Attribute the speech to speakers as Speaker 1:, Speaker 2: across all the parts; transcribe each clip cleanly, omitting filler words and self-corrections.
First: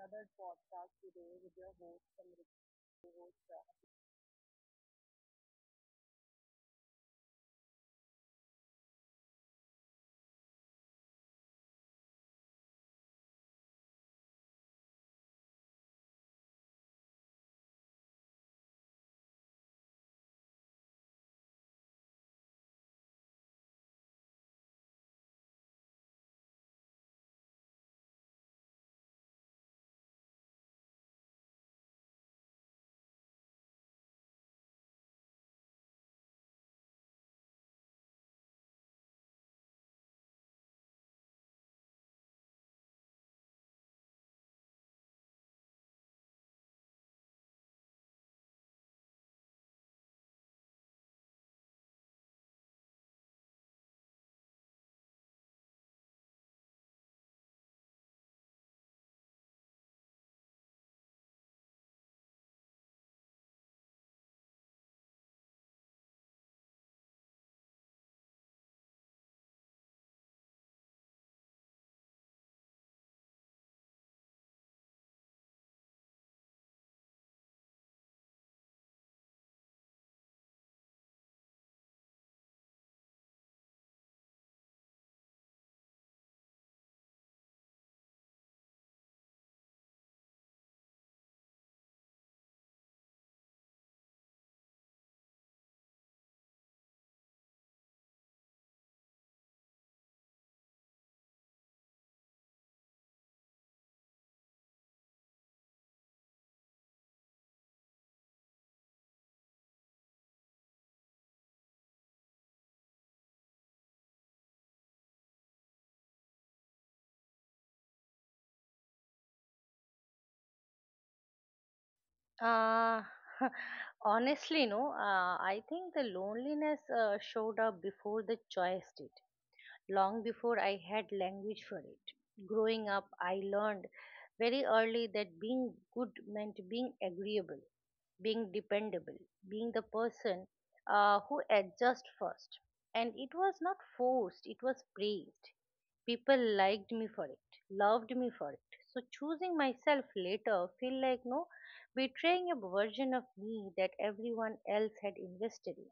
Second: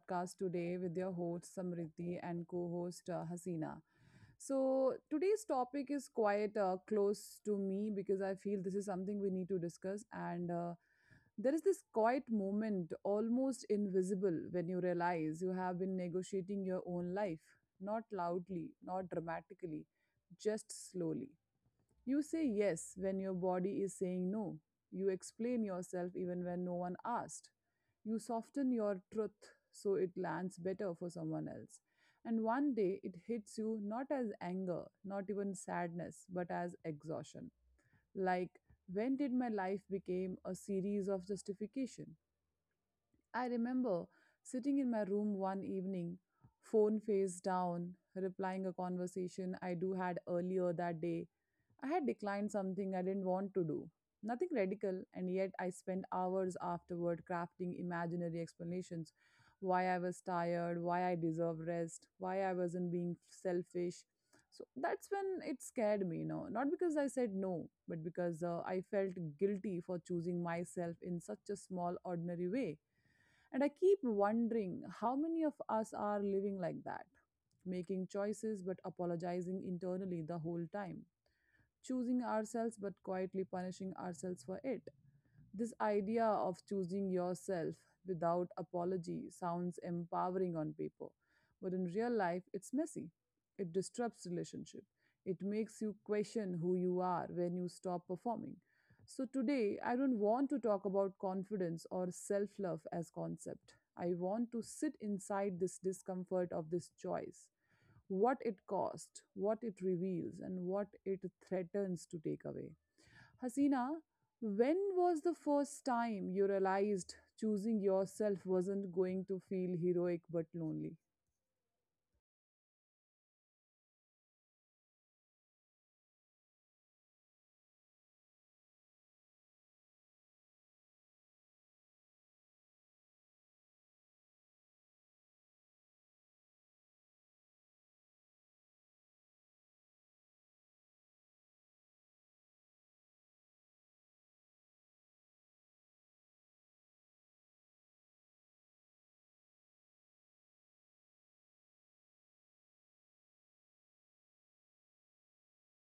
Speaker 1: another
Speaker 2: podcast today with
Speaker 1: podcast
Speaker 2: your
Speaker 1: today
Speaker 2: host
Speaker 1: with your host,
Speaker 2: Samriti and
Speaker 1: Samriti,
Speaker 2: co-host
Speaker 1: your host.
Speaker 2: Hasina. So today's topic is quite close to me because I feel this is something we need to discuss. And There is this quiet moment, almost invisible, when you realize you have been negotiating your own life, not loudly, not dramatically, just slowly. You say yes when your body is saying no. You explain yourself even when no one asked. You soften your truth so it lands better for someone else. And one day it hits you not as anger, not even sadness, but as exhaustion. Like, when did my life become a series of justification? I remember sitting in my room one evening, phone face down, replying a conversation I do had earlier that day. I had declined something I didn't want to do. Nothing radical, and yet I spent hours afterward crafting imaginary explanations why I was tired, why I deserved rest, why I wasn't being selfish. So that's when it scared me, you know, not because I said no, but because I felt guilty for choosing myself in such a small, ordinary way. And I keep wondering how many of us are living like that, making choices but apologizing internally the whole time, choosing ourselves but quietly punishing ourselves for it. This idea of choosing yourself without apology sounds empowering on paper, but in real life, it's messy. It disrupts relationship. It makes you question who you are when you stop performing. So today, I don't want to talk about confidence or self-love as concept. I want to sit inside this discomfort of this choice, what it cost, what it reveals, and what it threatens to take away. Hasina, when was the first time you realized choosing yourself wasn't going to feel heroic but lonely?
Speaker 1: uh, Uh, Honestly, no. I think the loneliness showed up before the choice did. Long before I had language for it. Growing up, I learned very early that being good meant being agreeable, being dependable, being the person who adjusts first. And it was not forced, it was praised. People liked me for it, loved me for it. So choosing myself later feel like no, betraying a version of me that everyone else had invested in.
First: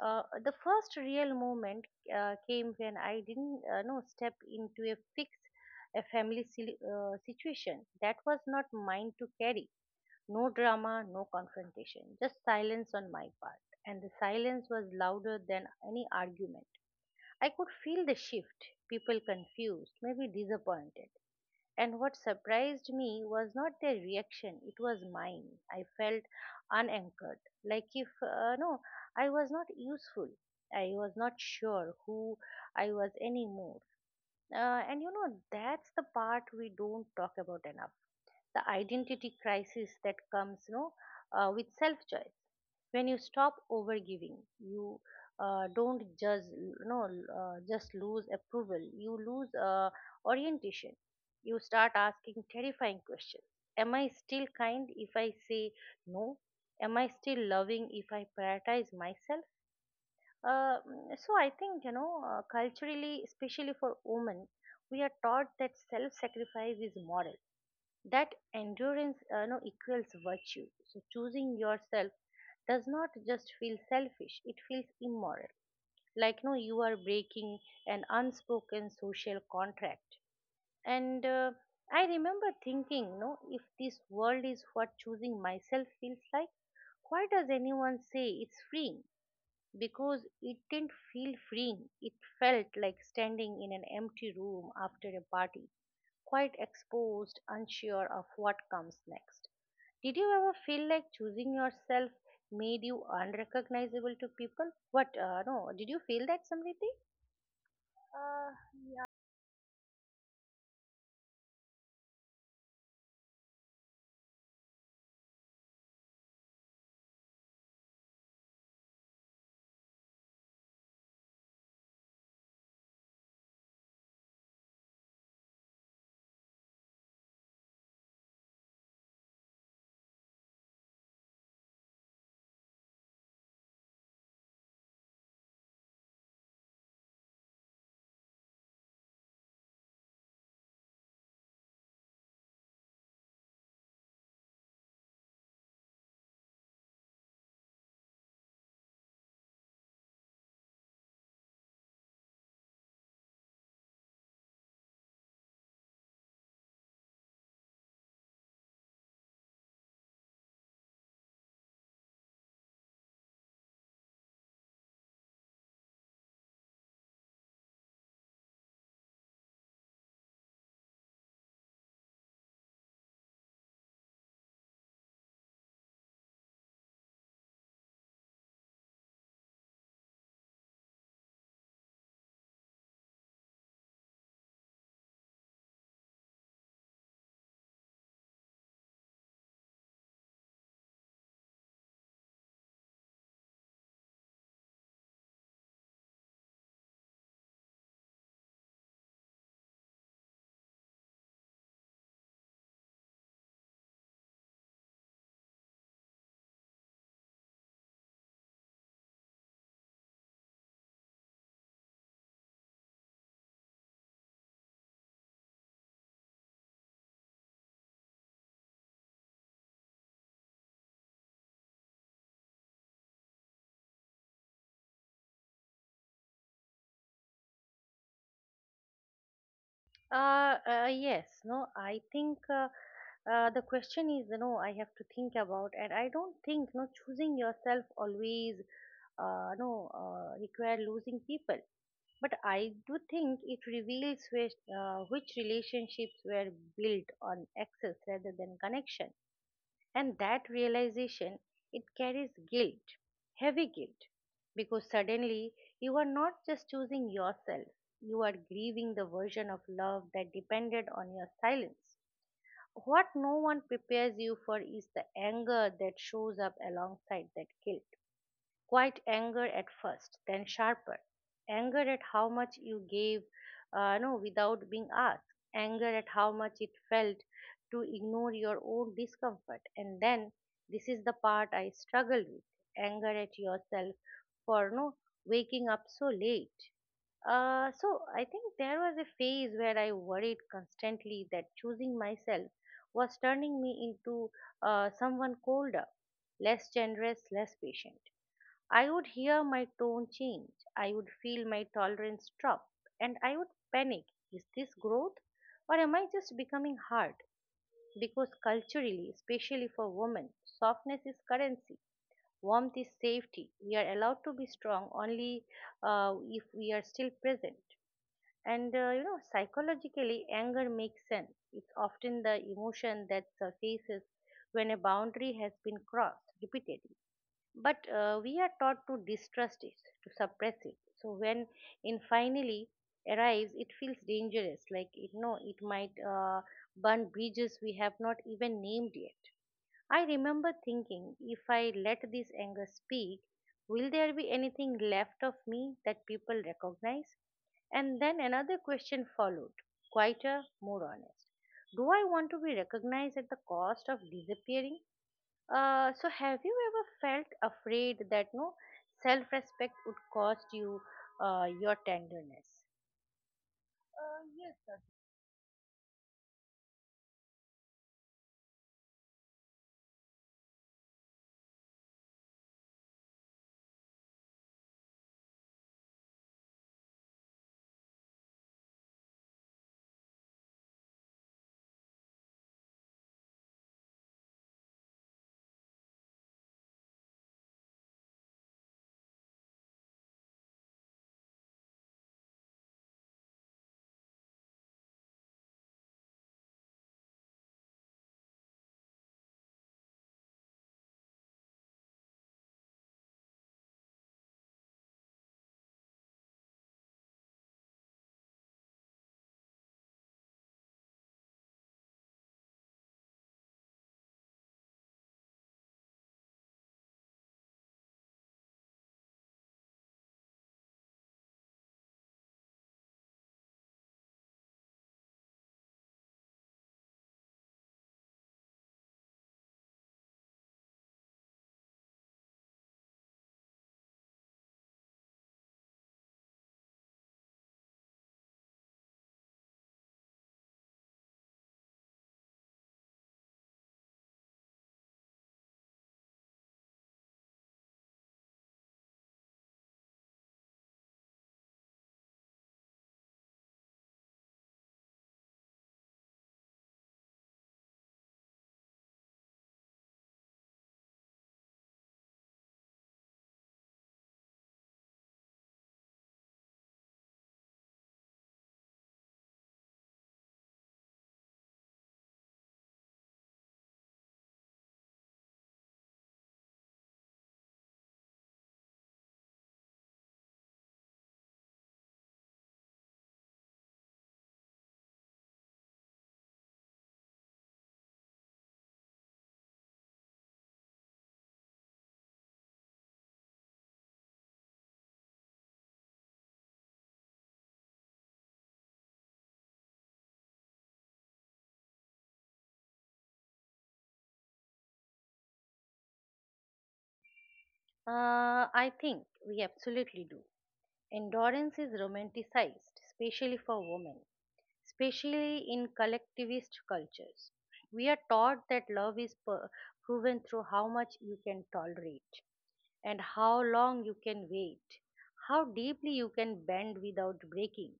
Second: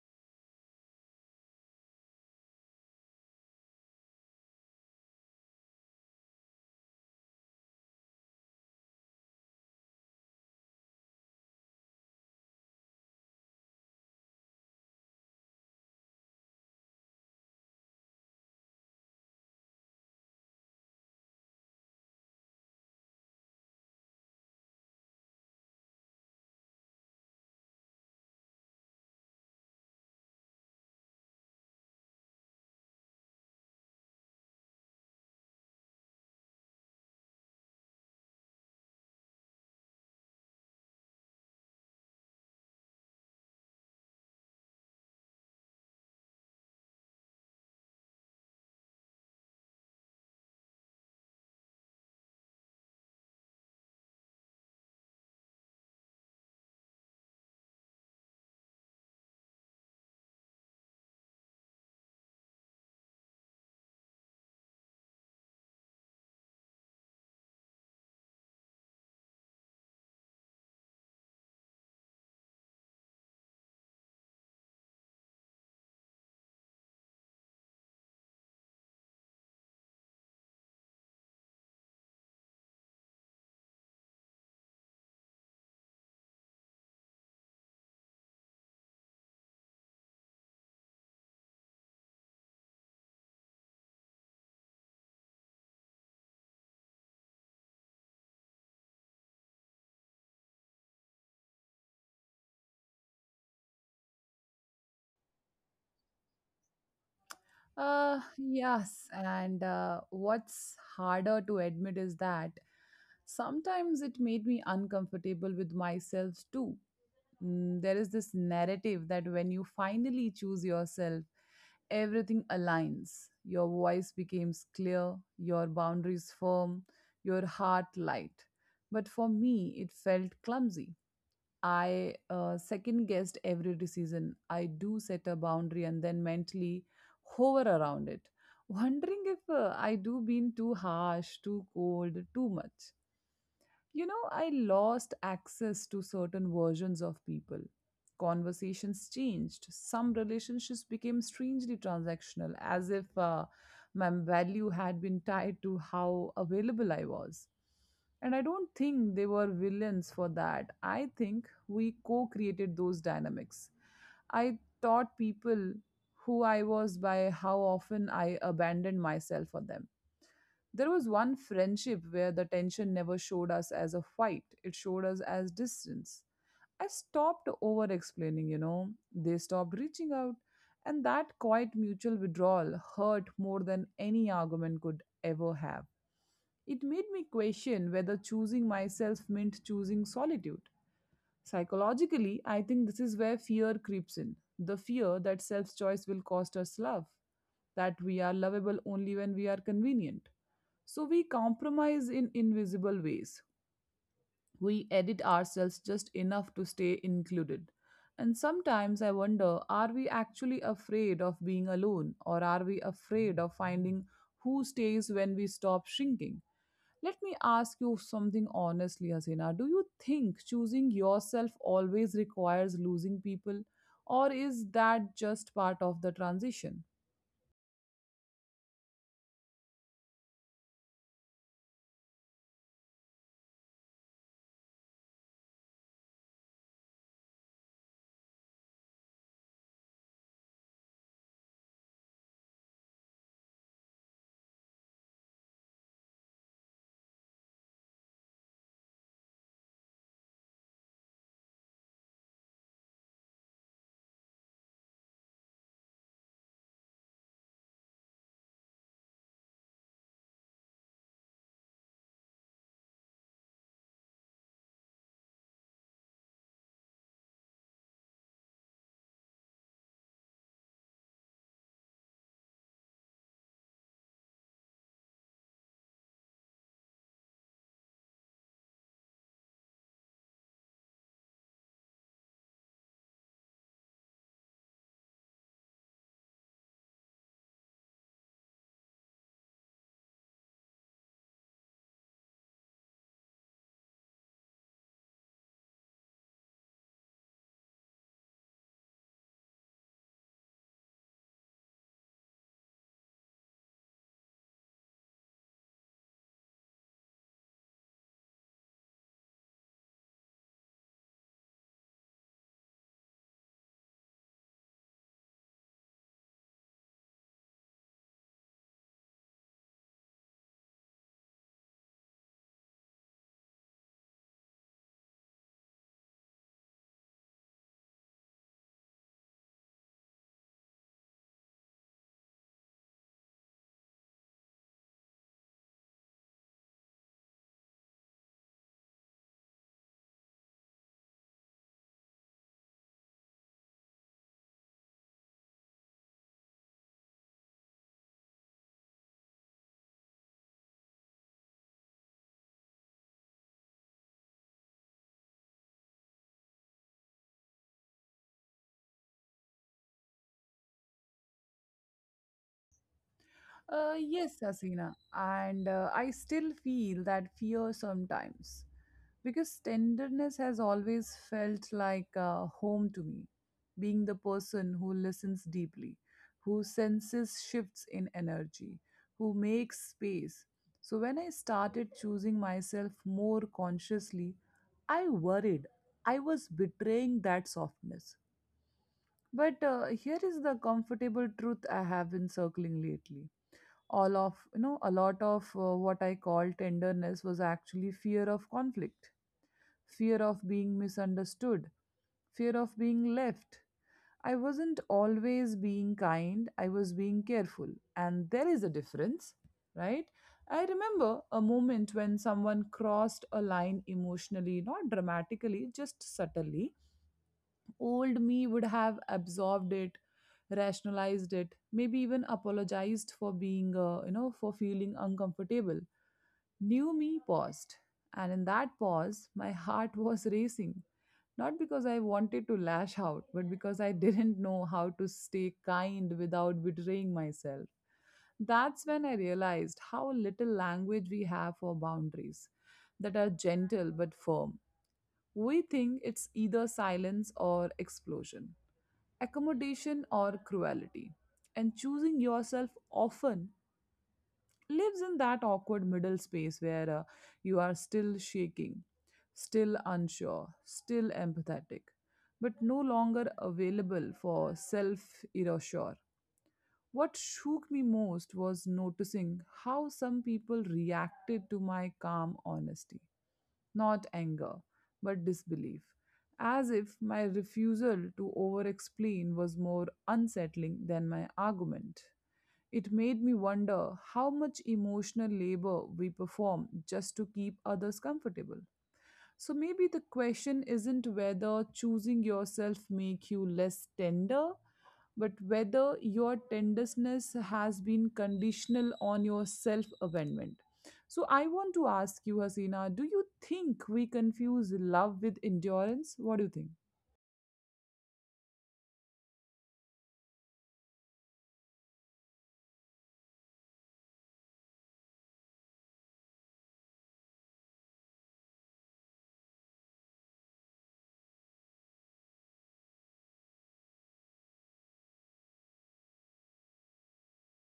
Speaker 1: The first real moment came when I didn't know step into a family situation that was not mine to carry. No drama, no confrontation, just silence on my part. And the silence was louder than any argument. I could feel the shift, people confused, maybe disappointed, and what surprised me was not their reaction, it was mine. I felt unanchored, like if, no, I was not useful. I was not sure who I was anymore. And you know, that's the part we don't talk about enough, the identity crisis that comes, with self choice. When you stop overgiving, you don't just no just lose approval, you lose orientation. You start asking terrifying questions. Am I still kind if I say no? Am I still loving if I prioritize myself? So I think, culturally, especially for women, we are taught that self sacrifice is moral, that endurance no, equals virtue. So choosing yourself does not just feel selfish, it feels immoral. Like no, you are breaking an unspoken social contract. And I remember thinking, no, if this world is what choosing myself feels like, why does anyone say it's free? Because it didn't feel freeing. It felt like standing in an empty room after a party, quite exposed, unsure of what comes next. Did you ever feel like choosing yourself made you unrecognizable to people? What, no, did you feel that, Samriti? Uh,
Speaker 2: Yes, and what's harder to admit is that sometimes it made me uncomfortable with myself too. Mm, there is this narrative that when you finally choose yourself, everything aligns. Your voice becomes clear, your boundaries firm, your heart light. But for me, it felt clumsy. I second guessed every decision. I do set a boundary and then mentally hover around it, wondering if I do been too harsh, too cold, too much. You know, I lost access to certain versions of people. Conversations changed. Some relationships became strangely transactional, as if my value had been tied to how available I was. And I don't think they were villains for that. I think we co created those dynamics. I taught people who I was by how often I abandoned myself for them. There was one friendship where the tension never showed us as a fight, it showed us as distance. I stopped over explaining, you know. They stopped reaching out, and that quiet mutual withdrawal hurt more than any argument could ever have. It made me question whether choosing myself meant choosing solitude. Psychologically, I think this is where fear creeps in the fear that self choice will cost us love, that we are lovable only when we are convenient. So we compromise in invisible ways. We edit ourselves just enough to stay included. And sometimes I wonder are we actually afraid of being alone, or are we afraid of finding who stays when we stop shrinking? Let me ask you something honestly, Hasina. Do you think choosing yourself always requires losing people, or is that just part of the transition?
Speaker 1: Yes, no, I think the question is, you know, I have to think about, and I don't think, no, choosing yourself always, no, require losing people. But I do think it reveals which relationships were built on access rather than connection. And that realization, it carries guilt, heavy guilt, because suddenly you are not just choosing yourself, you are grieving the version of love that depended on your silence. What no one prepares you for is the anger that shows up alongside that guilt. Quite anger at first, then sharper. Anger at how much you gave, no, without being asked. Anger at how much it felt to ignore your own discomfort. And then, this is the part I struggled with. Anger at yourself for no, waking up so late. So I think there was a phase where I worried constantly that choosing myself was turning me into someone colder, less generous, less patient. I would hear my tone change. I would feel my tolerance drop. And I would panic. Is this growth? Or am I just becoming hard? Because culturally, especially for women, softness is currency, warmth is safety. We are allowed to be strong only if we are still present. And you know, psychologically, anger makes sense. It's often the emotion that surfaces when a boundary has been crossed repeatedly, but we are taught to distrust it, to suppress it. So when it finally arrives, it feels dangerous. Like it, no, it might burn bridges we have not even named yet. I remember thinking, if I let this anger speak, will there be anything left of me that people recognize? And then another question followed, quieter, more honest. Do I want to be recognized at the cost of disappearing? So have you ever felt afraid that no, self-respect would cost you your tenderness?
Speaker 2: Yes,
Speaker 1: Yes, sir.
Speaker 2: Hasina. And I still feel that fear sometimes because tenderness has always felt like home to me, being the person who listens deeply, who senses shifts in energy, who makes space. So when I started choosing myself more consciously, I worried I was betraying that softness. But here is the comfortable truth I have been circling lately all of you know a lot of what I call tenderness was actually fear of conflict, fear of being misunderstood, fear of being left. I wasn't always being kind, I was being careful, and there is a difference, right? I remember a moment when someone crossed a line emotionally, not dramatically, just subtly. Old me would have absorbed it, rationalized it, maybe even apologized for being, you know, for feeling uncomfortable. New me paused, and in that pause, my heart was racing. Not because I wanted to lash out, but because I didn't know how to stay kind without betraying myself. That's when I realized how little language we have for boundaries that are gentle but firm. We think it's either silence or explosion, accommodation or cruelty. And choosing yourself often lives in that awkward middle space where you are still shaking, still unsure, still empathetic, but no longer available for self erasure. What shook me most was noticing how some people reacted to my calm honesty, not anger, but disbelief, as if my refusal to over explain was more unsettling than my argument. It made me wonder how much emotional labor we perform just to keep others comfortable. So maybe the question isn't whether choosing yourself make you less tender, but whether your tenderness has been conditional on your self-abandonment. So I want to ask you, Hasina, do you think we confuse love with endurance? What do you think?
Speaker 1: I think we absolutely do. Endurance is romanticized, especially for women, especially in collectivist cultures. We are taught that love is proven through how much you can tolerate, and how long you can wait, how deeply you can bend without breaking.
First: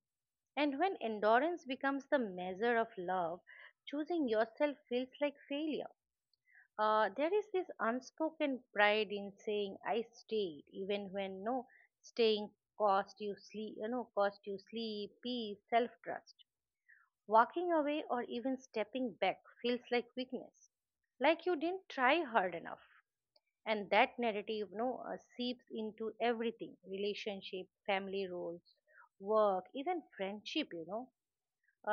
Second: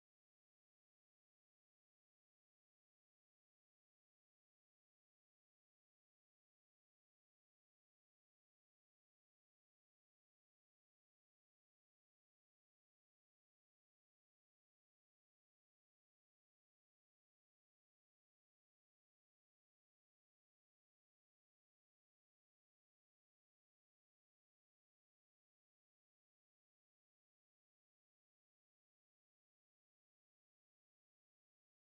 Speaker 1: And when endurance becomes the measure of love, choosing yourself feels like failure. There is this unspoken pride in saying I stayed, even when no, staying cost you sleep, peace, self-trust. Walking away or even stepping back feels like weakness, like you didn't try hard enough. And that narrative, seeps into everything: relationship, family roles, work, even friendship.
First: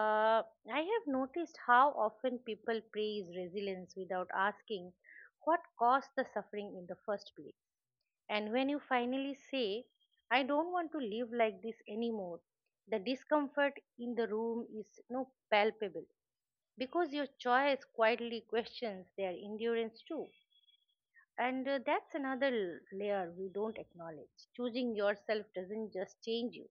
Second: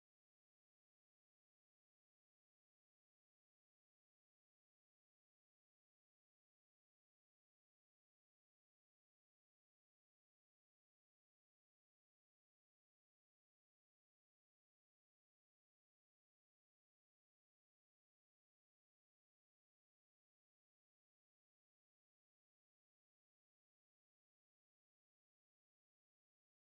Speaker 1: uh, I have noticed how often people praise resilience without asking what caused the suffering in the first place. And when you finally say, I don't want to live like this anymore, the discomfort in the room is palpable, because your choice quietly questions their endurance too. And that's another layer we don't acknowledge. Choosing yourself doesn't just change you,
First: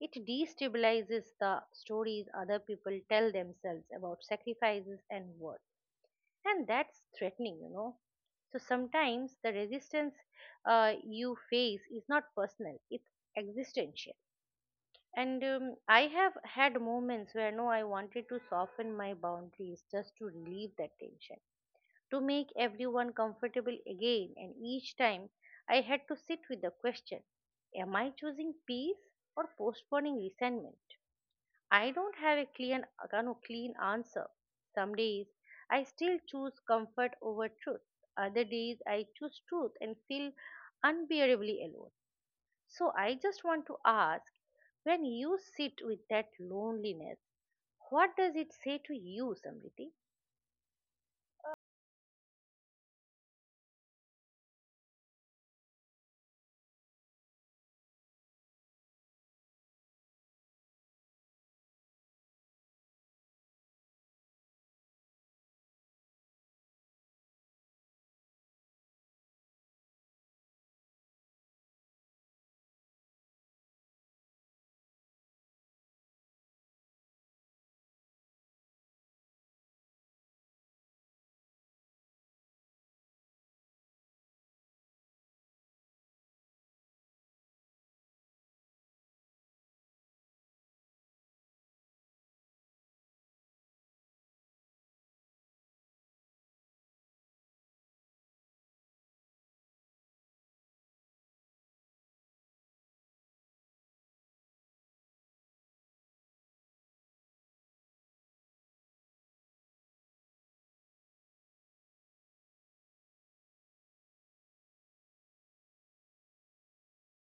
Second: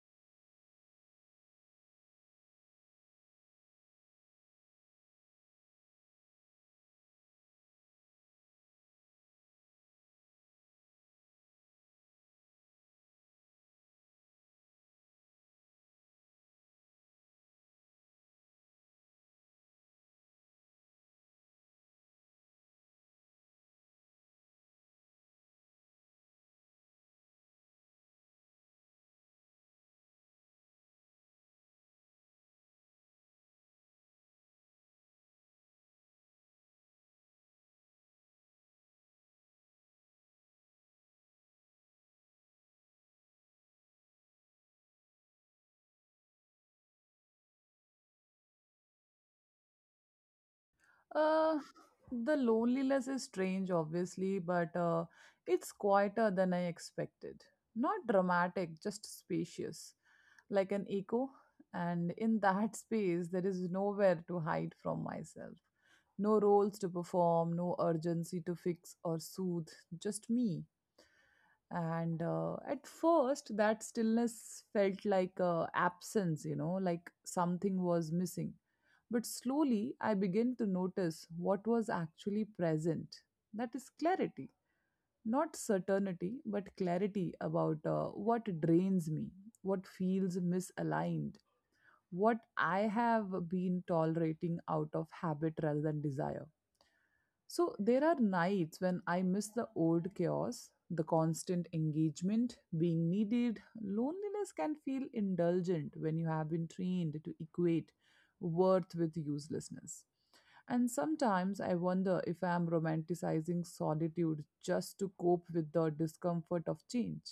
Speaker 1: it destabilizes the stories other people tell themselves about sacrifices and worth. And that's threatening. So sometimes the resistance you face is not personal, it's existential. And I have had moments where no, I wanted to soften my boundaries just to relieve that tension, to make everyone comfortable again, and each time I had to sit with the question, am I choosing peace or postponing resentment? I don't have a clean, kind of clean answer. Some days I still choose comfort over truth, other days I choose truth and feel unbearably alone. So I just want to ask, when you sit with that loneliness, what does it say to you, Samriti?
Speaker 2: Uh, the loneliness is strange, obviously, but it's quieter than I expected. Not dramatic, just spacious, like an echo. And in that space, there is nowhere to hide from myself. No roles to perform, no urgency to fix or soothe, just me. And At first that stillness felt like absence, you know, like something was missing, but slowly I began to notice what was actually present. That is clarity, not certainty, but clarity about what drains me, what feels misaligned, what I have been tolerating out of habit rather than desire. So there are nights when I miss the old chaos, the constant engagement, being needed. Loneliness can feel indulgent when you have been trained to equate worth with uselessness. And sometimes I wonder if I'm romanticizing solitude just to cope with the discomfort of change.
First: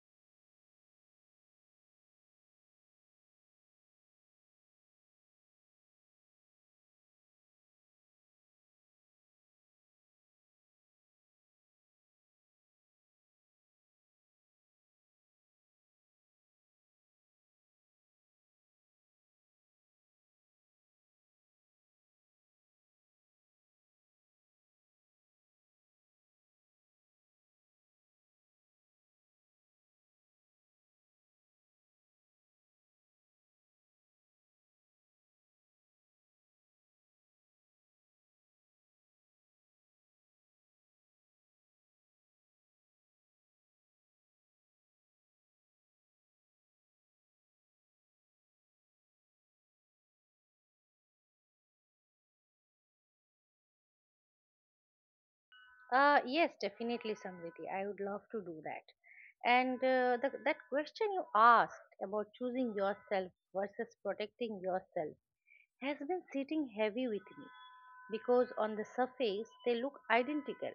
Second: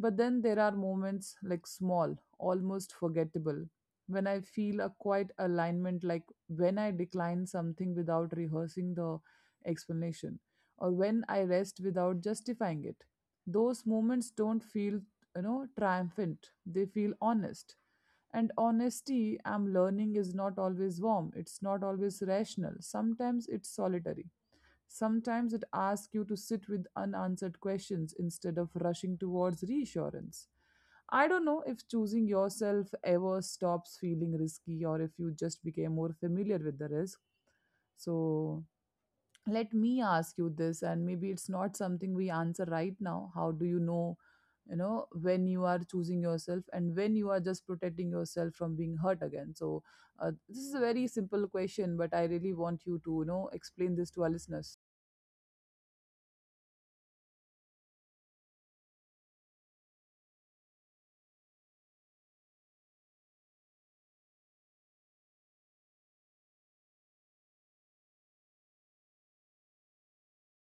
Speaker 2: But then there are moments like small, almost forgettable, when I feel a quiet alignment, like when I decline something without rehearsing the explanation, or when I rest without justifying it. Those moments don't feel, you know, triumphant, they feel honest. And honesty, I'm learning, is not always warm. It's not always rational. Sometimes it's solitary. Sometimes it asks you to sit with unanswered questions instead of rushing towards reassurance. I don't know if choosing yourself ever stops feeling risky or if you just became more familiar with the risk. So, let me ask you this, and maybe it's not something we answer right now. How do you know, you know, when you are choosing yourself and when you are just protecting yourself from being hurt again? So this is a very simple question, but I really want you to, you know, explain this to our listeners.
Speaker 1: Yes, definitely, Samriti. I would love to do that. And that question you asked about choosing yourself versus protecting yourself has been sitting heavy with me, because on the surface they look identical.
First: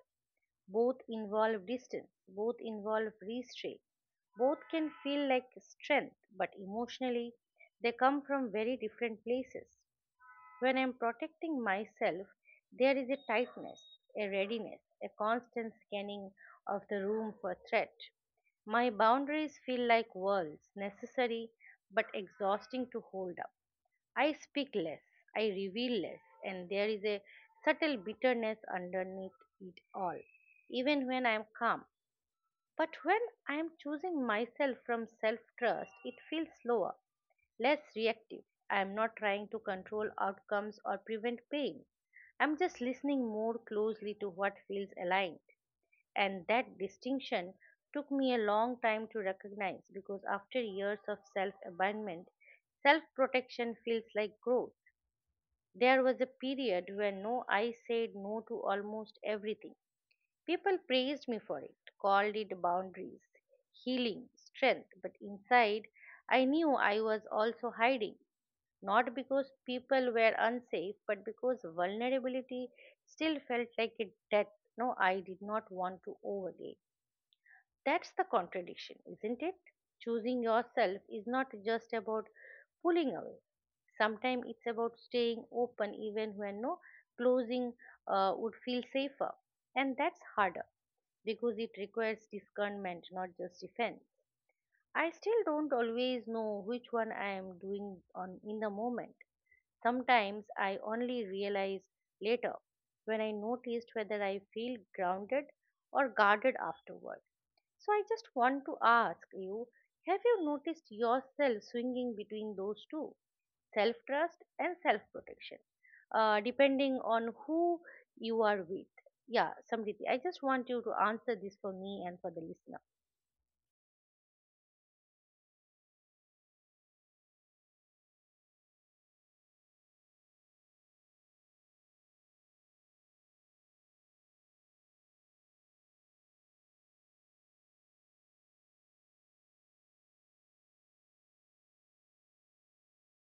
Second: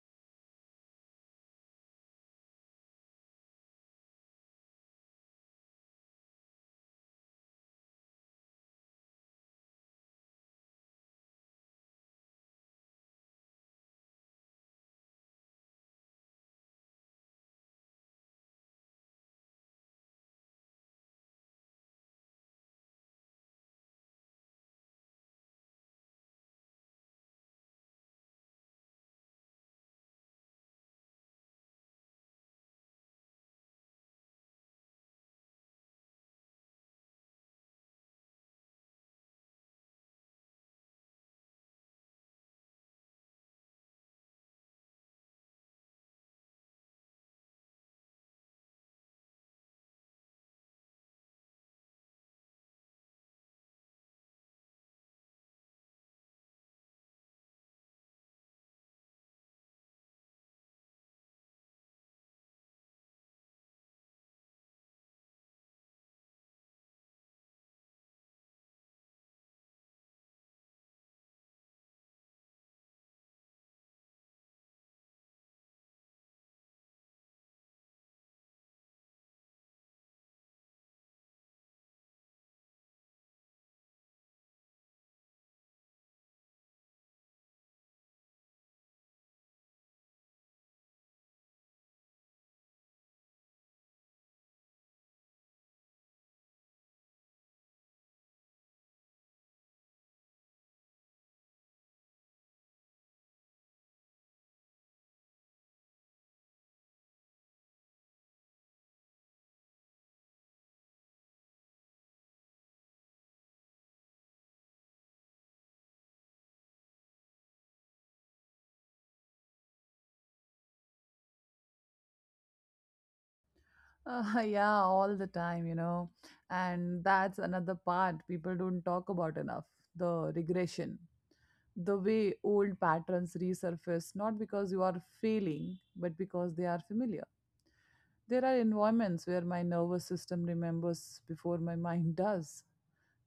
Speaker 1: Both involve distance, both involve restraint, both can feel like strength, but emotionally they come from very different places. When I am protecting myself, there is a tightness, a readiness, a constant scanning of the room for threat. My boundaries feel like walls, necessary but exhausting to hold up. I speak less, I reveal less, and there is a subtle bitterness underneath it all, even when I am calm. But when I am choosing myself from self trust, it feels slower, less reactive. I am not trying to control outcomes or prevent pain. I am just listening more closely to what feels aligned. And that distinction took me a long time to recognize, because after years of self abandonment, self protection feels like growth. There was a period when no, I said no to almost everything. People praised me for it, called it boundaries, healing, strength, but inside I knew I was also hiding. Not because people were unsafe, but because vulnerability still felt like a debt, no, I did not want to overlay. That's the contradiction, isn't it? Choosing yourself is not just about pulling away. Sometimes it's about staying open even when no, closing would feel safer. And that's harder because it requires discernment, not just defense. I still don't always know which one I am doing on in the moment. Sometimes I only realize later when I noticed whether I feel grounded or guarded afterward. So I just want to ask you, have you noticed yourself swinging between those two, self trust and self protection, depending on who you are with? Yeah, Samriti, I just want you to answer this for me and for the listeners.
Speaker 2: Uh, yeah, all the time, you know, and that's another part people don't talk about enough, the regression, the way old patterns resurface not because you are failing but because they are familiar. There are environments where my nervous system remembers before my mind does.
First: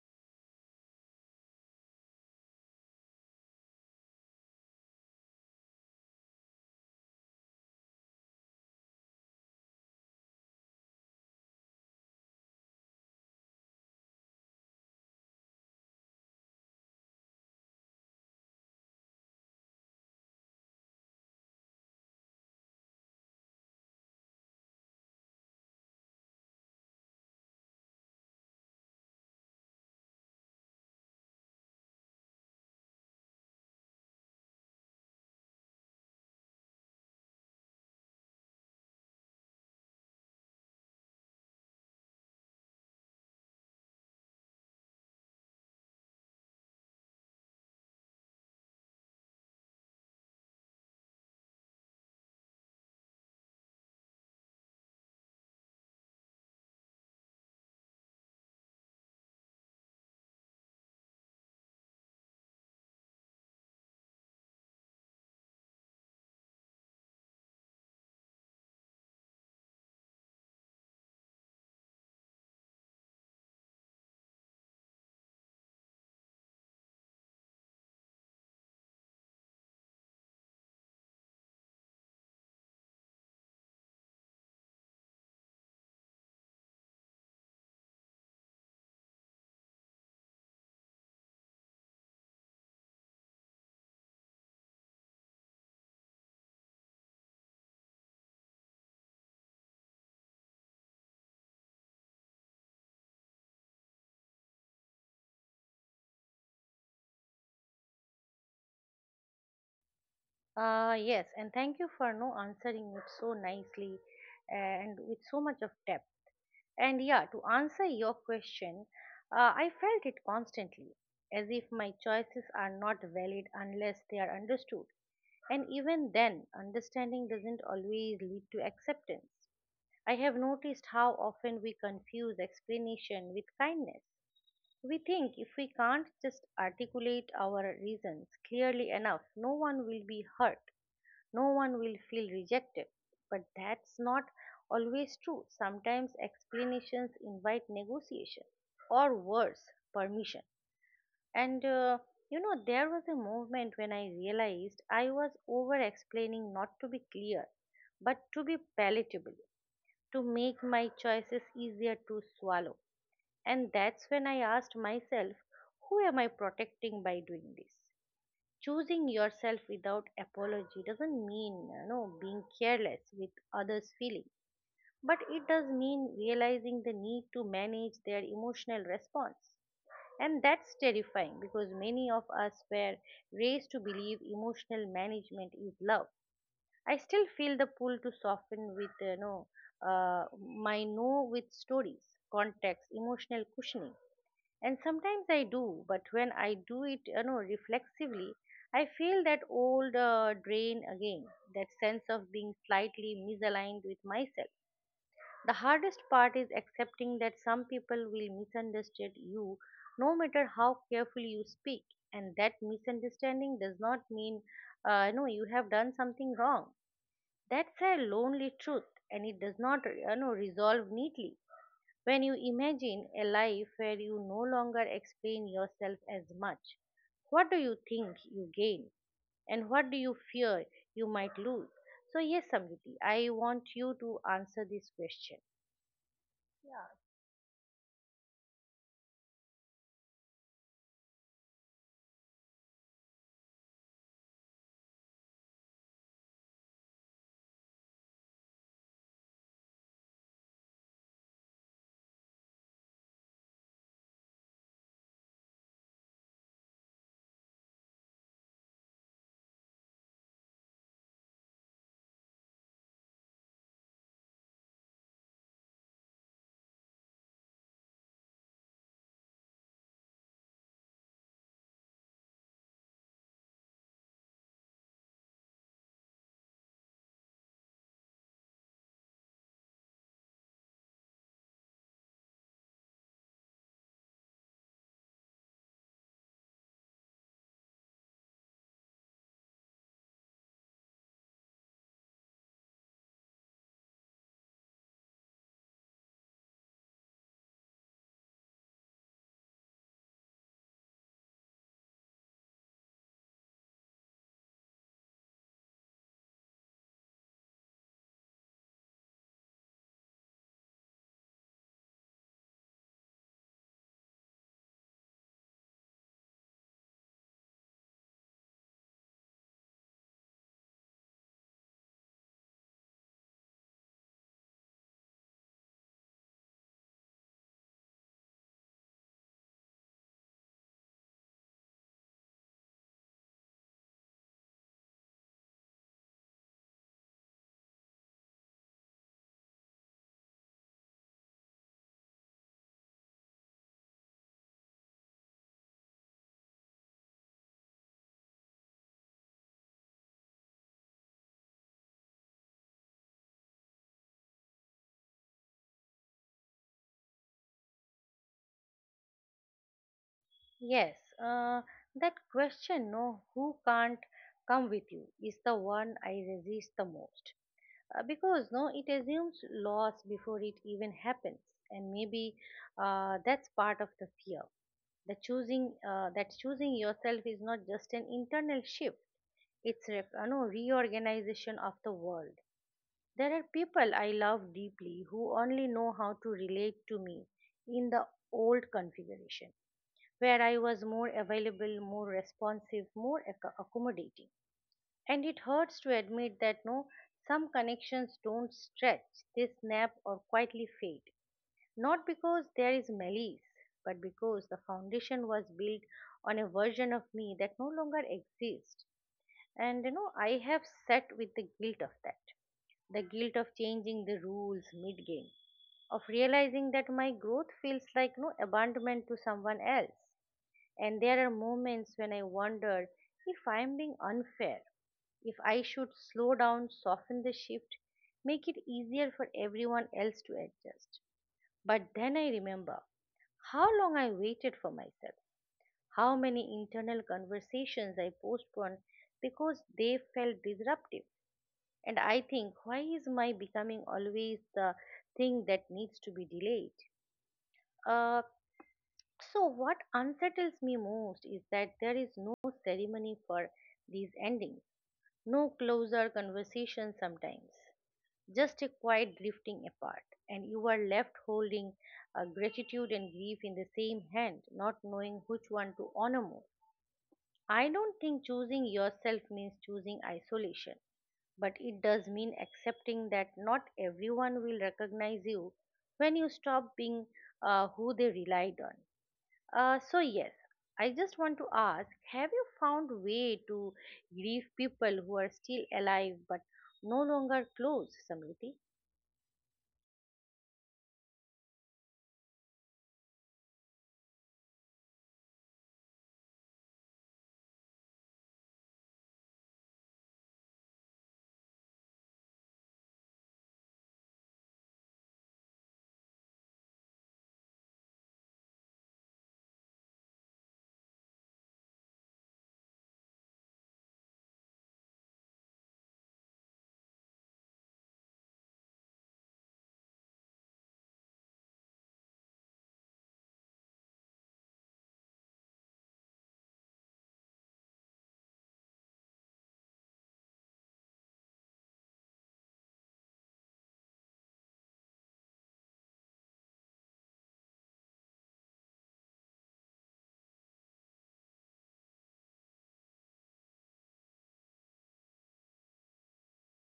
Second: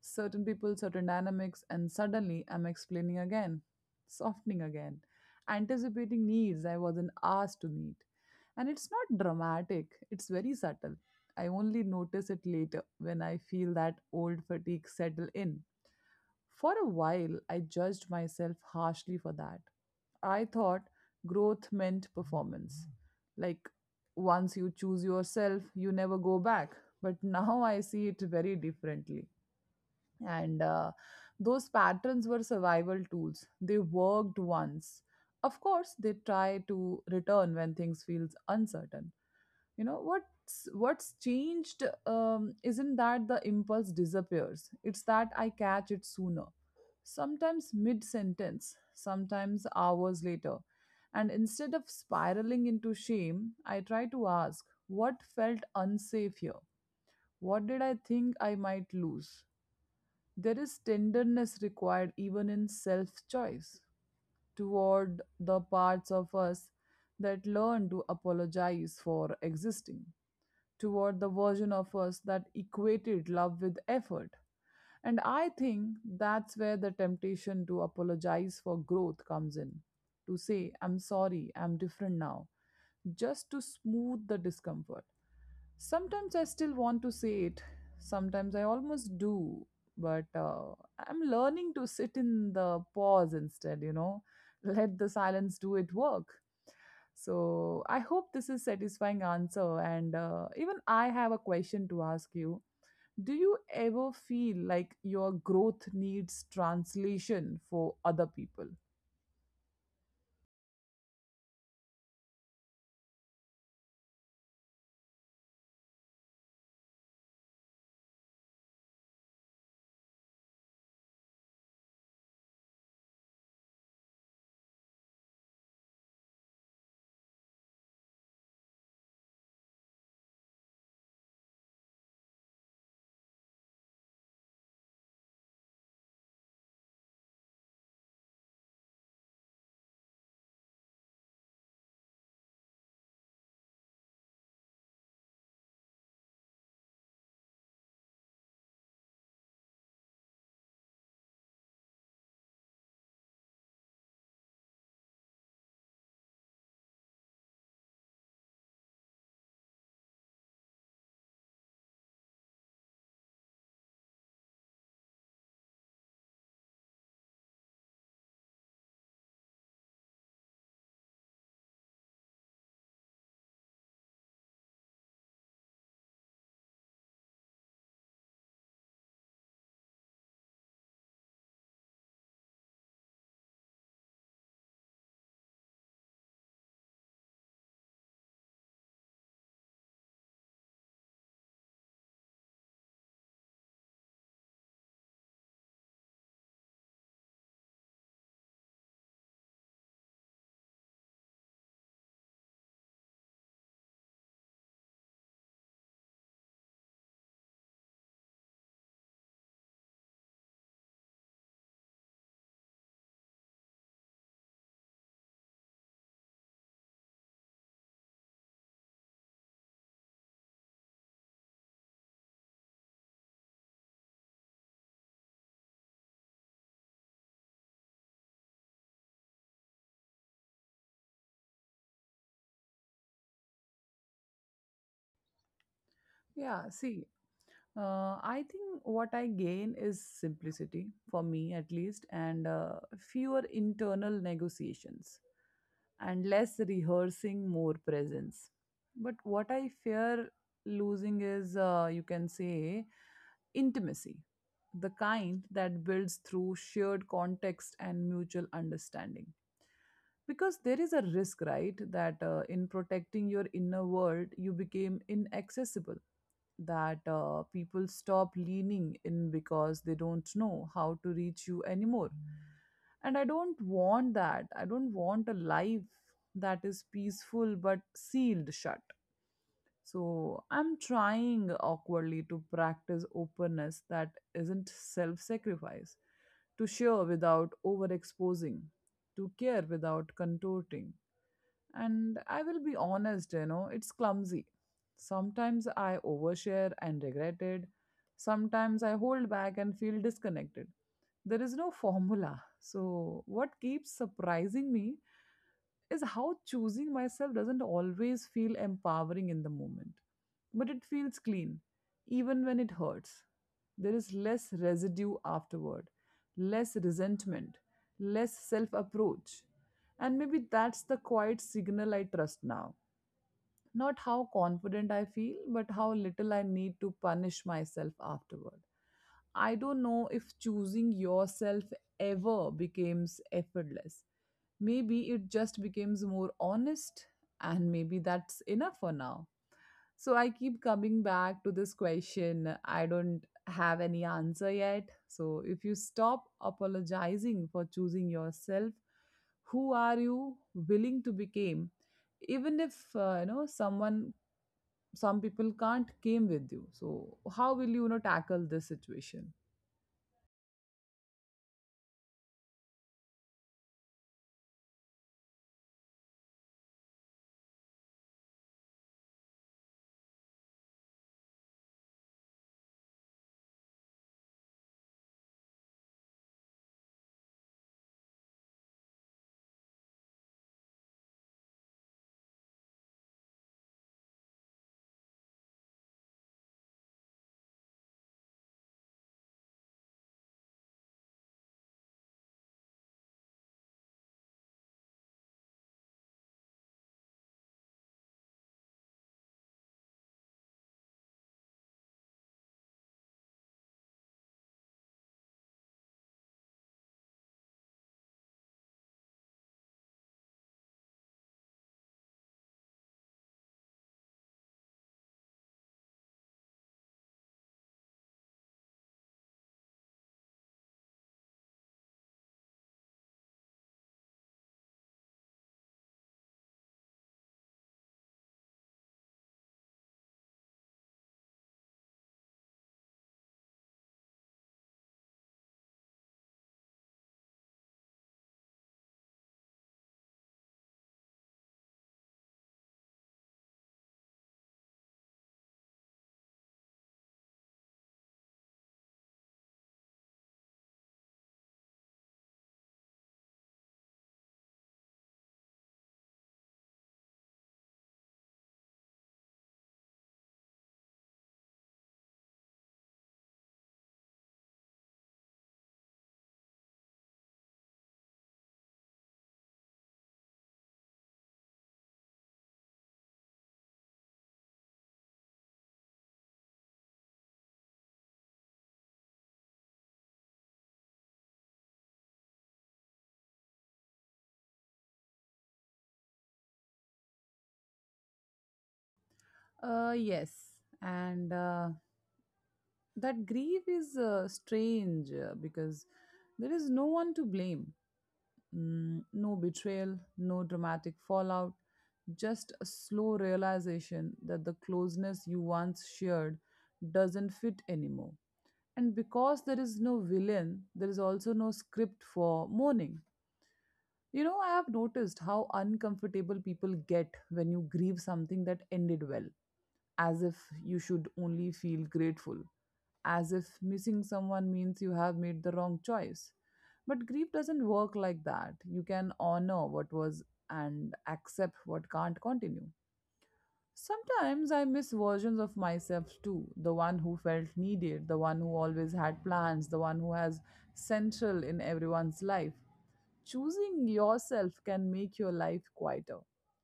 Speaker 2: Certain people, certain dynamics, and suddenly I'm explaining again, softening again, anticipating needs I wasn't asked to meet. And it's not dramatic, it's very subtle. I only notice it later when I feel that old fatigue settle in. For a while, I judged myself harshly for that. I thought growth meant performance. Like, once you choose yourself, you never go back. But now I see it very differently. And Those patterns were survival tools. They worked once. Of course, they try to return when things feels uncertain. You know, what's changed isn't that the impulse disappears, it's that I catch it sooner, sometimes mid sentence, sometimes hours later, and instead of spiraling into shame I try to ask what felt unsafe here, what did I think I might lose? There is tenderness required even in self choice, toward the parts of us that learn to apologize for existing, toward the version of us that equated love with effort. And I think that's where the temptation to apologize for growth comes in, to say, I'm sorry, I'm different now, just to smooth the discomfort. Sometimes I still want to say it, sometimes I almost do, but I'm learning to sit in the pause instead, you know, let the silence do its work. So I hope this is satisfying answer, and even I have a question to ask you. Do you ever feel like your growth needs translation for other people?
Speaker 1: Yes, and thank you for no, answering it so nicely and with so much of depth. And yeah, to answer your question, I felt it constantly, as if my choices are not valid unless they are understood. And even then, understanding doesn't always lead to acceptance. I have noticed how often we confuse explanation with kindness. We think if we can't just articulate our reasons clearly enough, no one will be hurt, no one will feel rejected. But that's not always true. Sometimes explanations invite negotiation or worse, permission. And you know, there was a moment when I realized I was over explaining, not to be clear, but to be palatable, to make my choices easier to swallow. And that's when I asked myself, who am I protecting by doing this? Choosing yourself without apology doesn't mean being careless with others feelings, but it does mean realizing the need to manage their emotional response. And that's terrifying because many of us were raised to believe emotional management is love. I still feel the pull to soften with uh, my no with stories, context, emotional cushioning. And sometimes I do, but when I do it reflexively, I feel that old drain again, that sense of being slightly misaligned with myself. The hardest part is accepting that some people will misunderstand you no matter how carefully you speak, and that misunderstanding does not mean you have done something wrong. That's a lonely truth, and it does not resolve neatly. When you imagine a life where you no longer explain yourself as much, what do you think you gain? And what do you fear you might lose? So, yes, Samriti, I want you to answer this question.
Speaker 2: Yeah, see, I think what I gain is simplicity for me at least, and fewer internal negotiations and less rehearsing, more presence. But what I fear losing is, you can say, intimacy, the kind that builds through shared context and mutual understanding. Because there is a risk, right, that in protecting your inner world, you became inaccessible, that people stop leaning in because they don't know how to reach you anymore. And I don't want that. I don't want a life that is peaceful but sealed shut. So I'm trying awkwardly to practice openness that isn't self sacrifice, to share without overexposing, to care without contorting. And I will be honest, it's clumsy. Sometimes I overshare and regret it. Sometimes I hold back and feel disconnected. There is no formula. So, what keeps surprising me is how choosing myself doesn't always feel empowering in the moment, but it feels clean, even when it hurts. There is less residue afterward, less resentment, less self approach. And maybe that's the quiet signal I trust now, not how confident I feel, but how little I need to punish myself afterward. I don't know if choosing yourself ever becomes effortless. Maybe it just becomes more honest, and maybe that's enough for now. So I keep coming back to this question. I don't have any answer yet. So if you stop apologizing for choosing yourself, who are you willing to become? Even if you know someone, some people can't came with you. So how will you, you know, tackle this situation?
Speaker 1: Yes, uh, that question, no, who can't come with you, is the one I resist the most. Because no, it assumes loss before it even happens. And maybe that's part of the fear, the choosing that choosing yourself is not just an internal shift, it's a reorganization of the world. There are people I love deeply who only know how to relate to me in the old configuration, where I was more available, more responsive, more accommodating. And it hurts to admit that no, some connections don't stretch, they snap or quietly fade. Not because there is malice, but because the foundation was built on a version of me that no longer exists. And I have sat with the guilt of that. The guilt of changing the rules mid game, of realizing that my growth feels like no abandonment to someone else. And there are moments when I wonder if I'm being unfair, if I should slow down, soften the shift, make it easier for everyone else to adjust. But then I remember how long I waited for myself, how many internal conversations I postponed because they felt disruptive. And I think, why is my becoming always the thing that needs to be delayed? Uh, So, what unsettles me most is that there is no ceremony for these endings, no closer conversation sometimes, just a quiet drifting apart, and you are left holding gratitude and grief in the same hand, not knowing which one to honor more. I don't think choosing yourself means choosing isolation, but it does mean accepting that not everyone will recognize you when you stop being who they relied on. So yes, I just want to ask, have you found way to grieve people who are still alive but no longer close, Samriti?
Speaker 2: Yes, and that grief is strange because there is no one to blame. Mm, no betrayal, no dramatic fallout, just a slow realization that the closeness you once shared doesn't fit anymore. And because there is no villain, there is also no script for mourning. You know, I have noticed how uncomfortable people get when you grieve something that ended well, as if you should only feel grateful, as if missing someone means you have made the wrong choice. But grief doesn't work like that. You can honor what was and accept what can't continue. Sometimes I miss versions of myself too. The one who felt needed, the one who always had plans, the one who has central in everyone's life. Choosing yourself can make your life quieter,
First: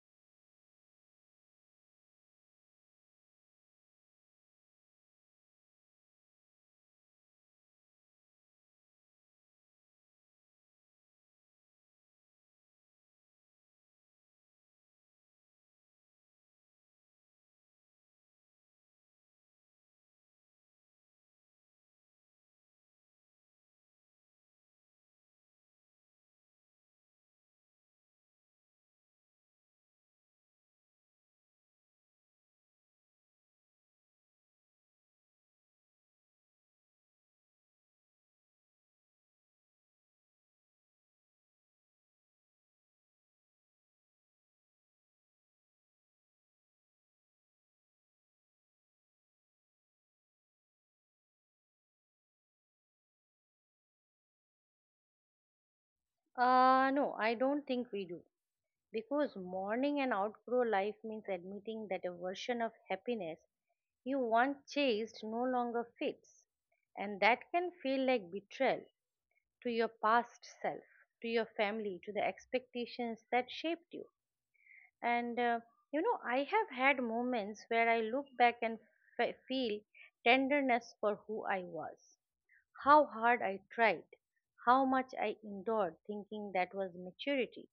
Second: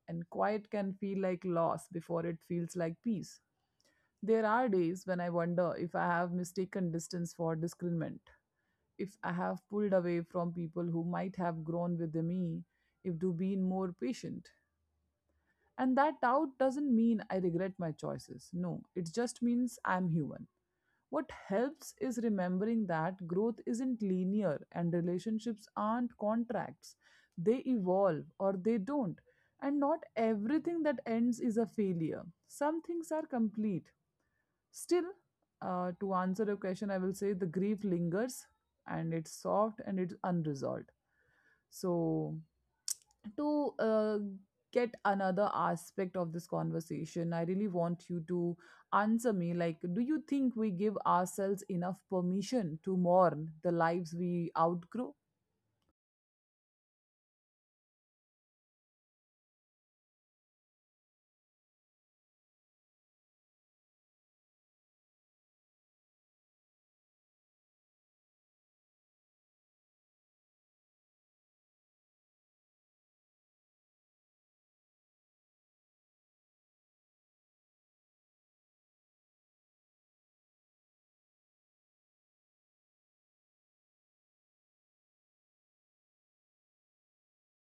Speaker 2: and quiet can feel like loss before it feels like peace. There are days when I wonder if I have mistaken distance for discernment, if I have pulled away from people who might have grown with me, if to be more patient. And that doubt doesn't mean I regret my choices. No, it just means I'm human. What helps is remembering that growth isn't linear and relationships aren't contracts. They evolve or they don't. And not everything that ends is a failure. Some things are complete. Still, to answer your question, I will say the grief lingers and it's soft and it's unresolved. So to get another aspect of this conversation, I really want you to answer me, like, do you think we give ourselves enough permission to mourn the lives we outgrow?
Speaker 1: No, I don't think we do. Because mourning and outgrow life means admitting that a version of happiness you once chased no longer fits. And that can feel like betrayal to your past self, to your family, to the expectations that shaped you. And I have had moments where I look back and feel tenderness for who I was, how hard I tried, how much I endured, thinking that was maturity.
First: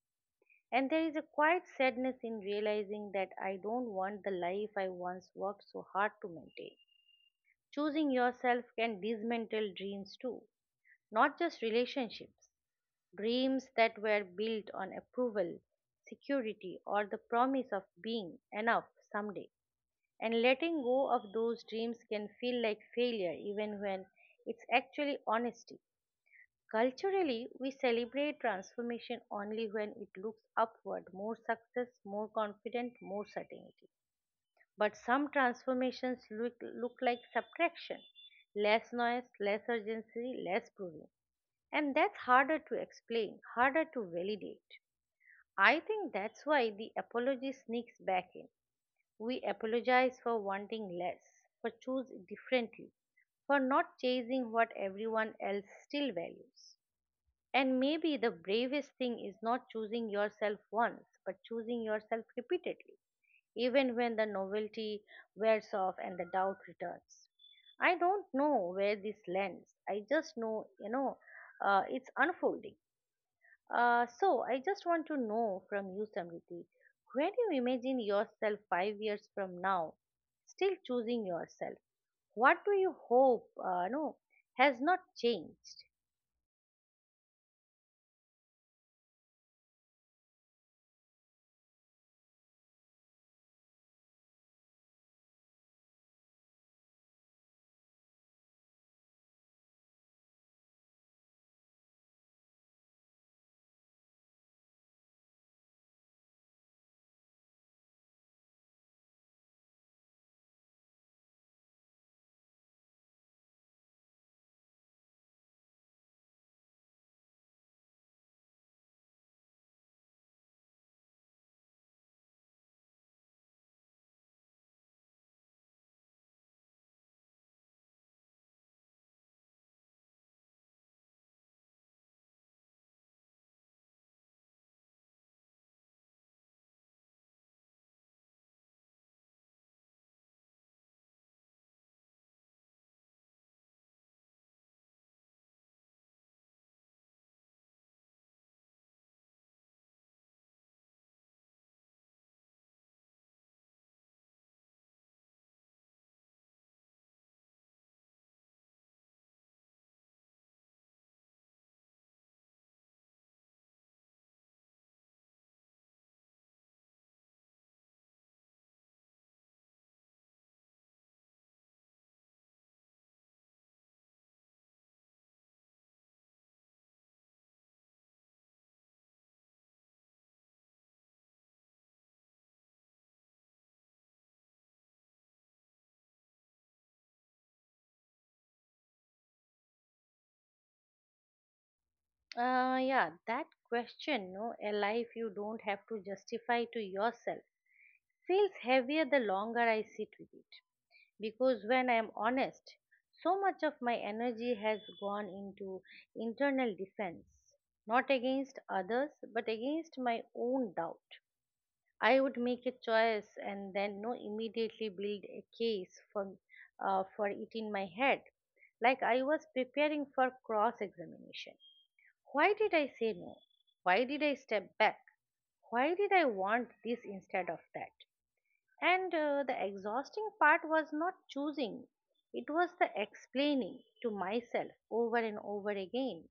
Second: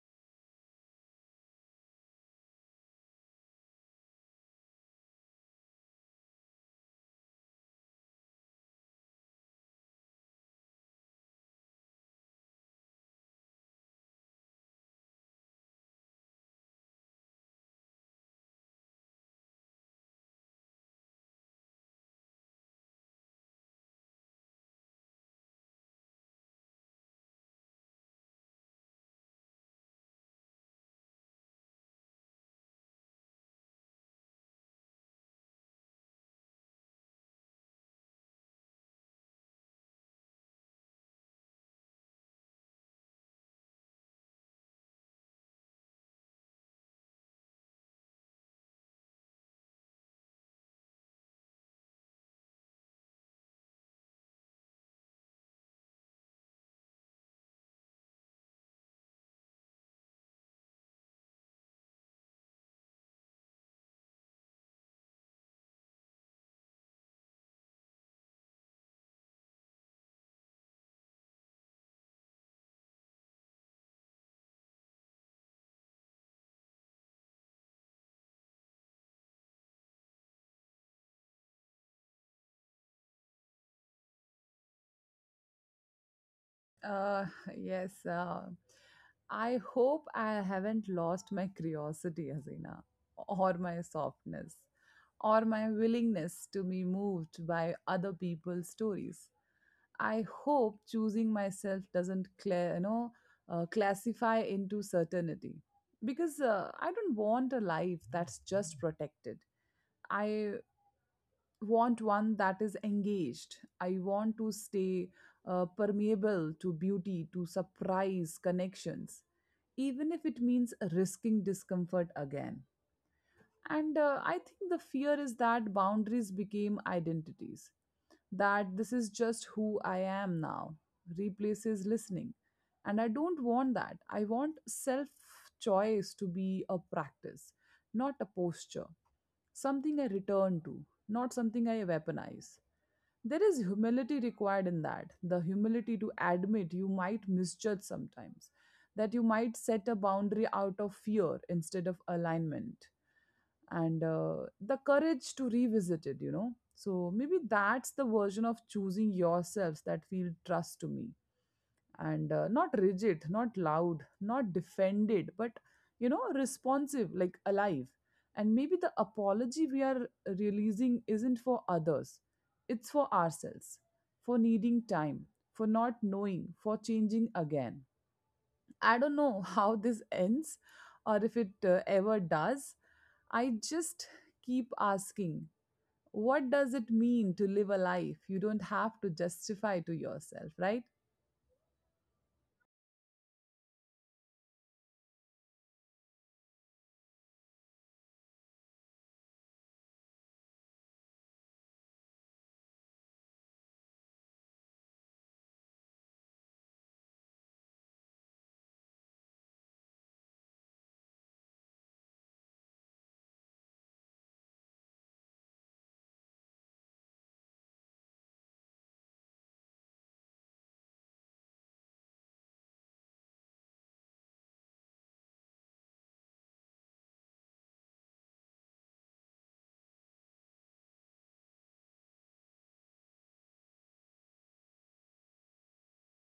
Speaker 1: And there is a quiet sadness in realizing that I don't want the life I once worked so hard to maintain. Choosing yourself can dismantle dreams too, not just relationships, dreams that were built on approval, security, or the promise of being enough someday. And letting go of those dreams can feel like failure even when it's actually honesty. Culturally, we celebrate transformation only when it looks upward, more success, more confident, more certainty. But some transformations look like subtraction, less noise, less urgency, less proving. And that's harder to explain, harder to validate. I think that's why the apology sneaks back in. We apologize for wanting less, for choosing differently, for not chasing what everyone else still values. And maybe the bravest thing is not choosing yourself once, but choosing yourself repeatedly, even when the novelty wears off and the doubt returns. I don't know where this lands. I just know, it's unfolding. So, I just want to know from you, Samriti, where do you imagine yourself 5 years from now, still choosing yourself? What do you hope, no, has not changed?
Speaker 2: Uh, yes. I hope I haven't lost my curiosity, Azina, or my softness, or my willingness to be moved by other people's stories. I hope choosing myself doesn't clear, classify into certainty because I don't want a life that's just protected. I want one that is engaged. I want to stay permeable to beauty, to surprise connections, even if it means risking discomfort again. And I think the fear is that boundaries became identities, that this is just who I am now replaces listening. And I don't want that. I want self choice to be a practice, not a posture, something I return to, not something I weaponize. There is humility required in that, the humility to admit you might misjudge sometimes, that you might set a boundary out of fear instead of alignment, and the courage to revisit it, you know, so maybe that's the version of choosing yourselves that feel trust to me, and not rigid, not loud, not defended, but, you know, responsive, like alive. And maybe the apology we are releasing isn't for others, it's for ourselves, for needing time, for not knowing, for changing again. I don't know how this ends or if it ever does. I just keep asking, what does it mean to live a life you don't have to justify to yourself, right?
Speaker 1: Yeah, that question, no, a life you don't have to justify to yourself, feels heavier the longer I sit with it. Because when I am honest, so much of my energy has gone into internal defense, not against others, but against my own doubt. I would make a choice and then no immediately build a case for it in my head, like I was preparing for cross examination. Why did I say no? Why did I step back? Why did I want this instead of that? And the exhausting part was not choosing, it was the explaining to myself over and over again.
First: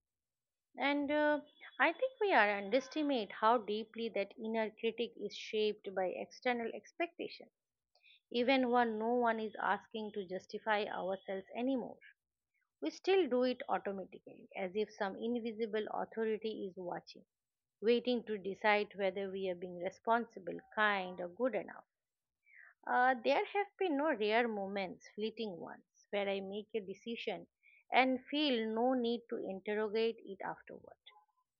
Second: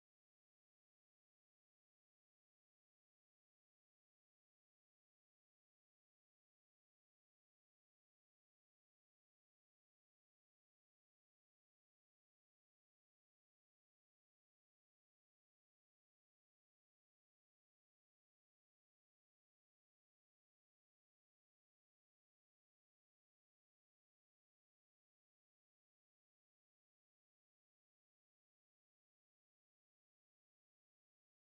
Speaker 1: And I think we are underestimate how deeply that inner critic is shaped by external expectation. Even when no one is asking to justify ourselves anymore, we still do it automatically, as if some invisible authority is watching, waiting to decide whether we are being responsible, kind, or good enough. There have been no rare moments, fleeting ones, where I make a decision and feel no need to interrogate it afterward.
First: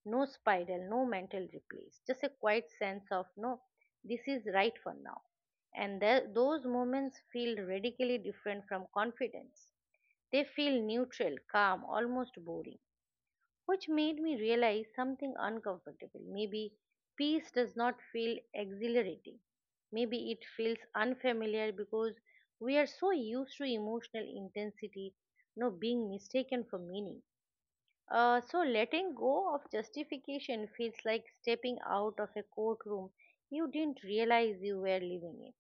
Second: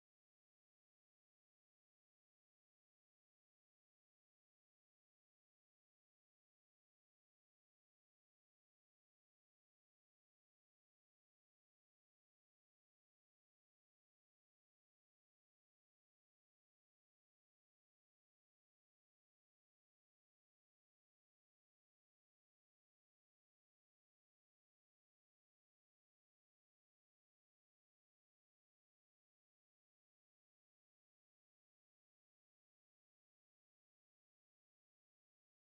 Speaker 1: No spiral, no mental replays, just a quiet sense of no, this is right for now. And those moments feel radically different from confidence. They feel neutral, calm, almost boring, which made me realize something uncomfortable. Maybe peace does not feel exhilarating. Maybe it feels unfamiliar because we are so used to emotional intensity, no being mistaken for meaning. So letting go of justification feels like stepping out of a courtroom you didn't realize you were living in.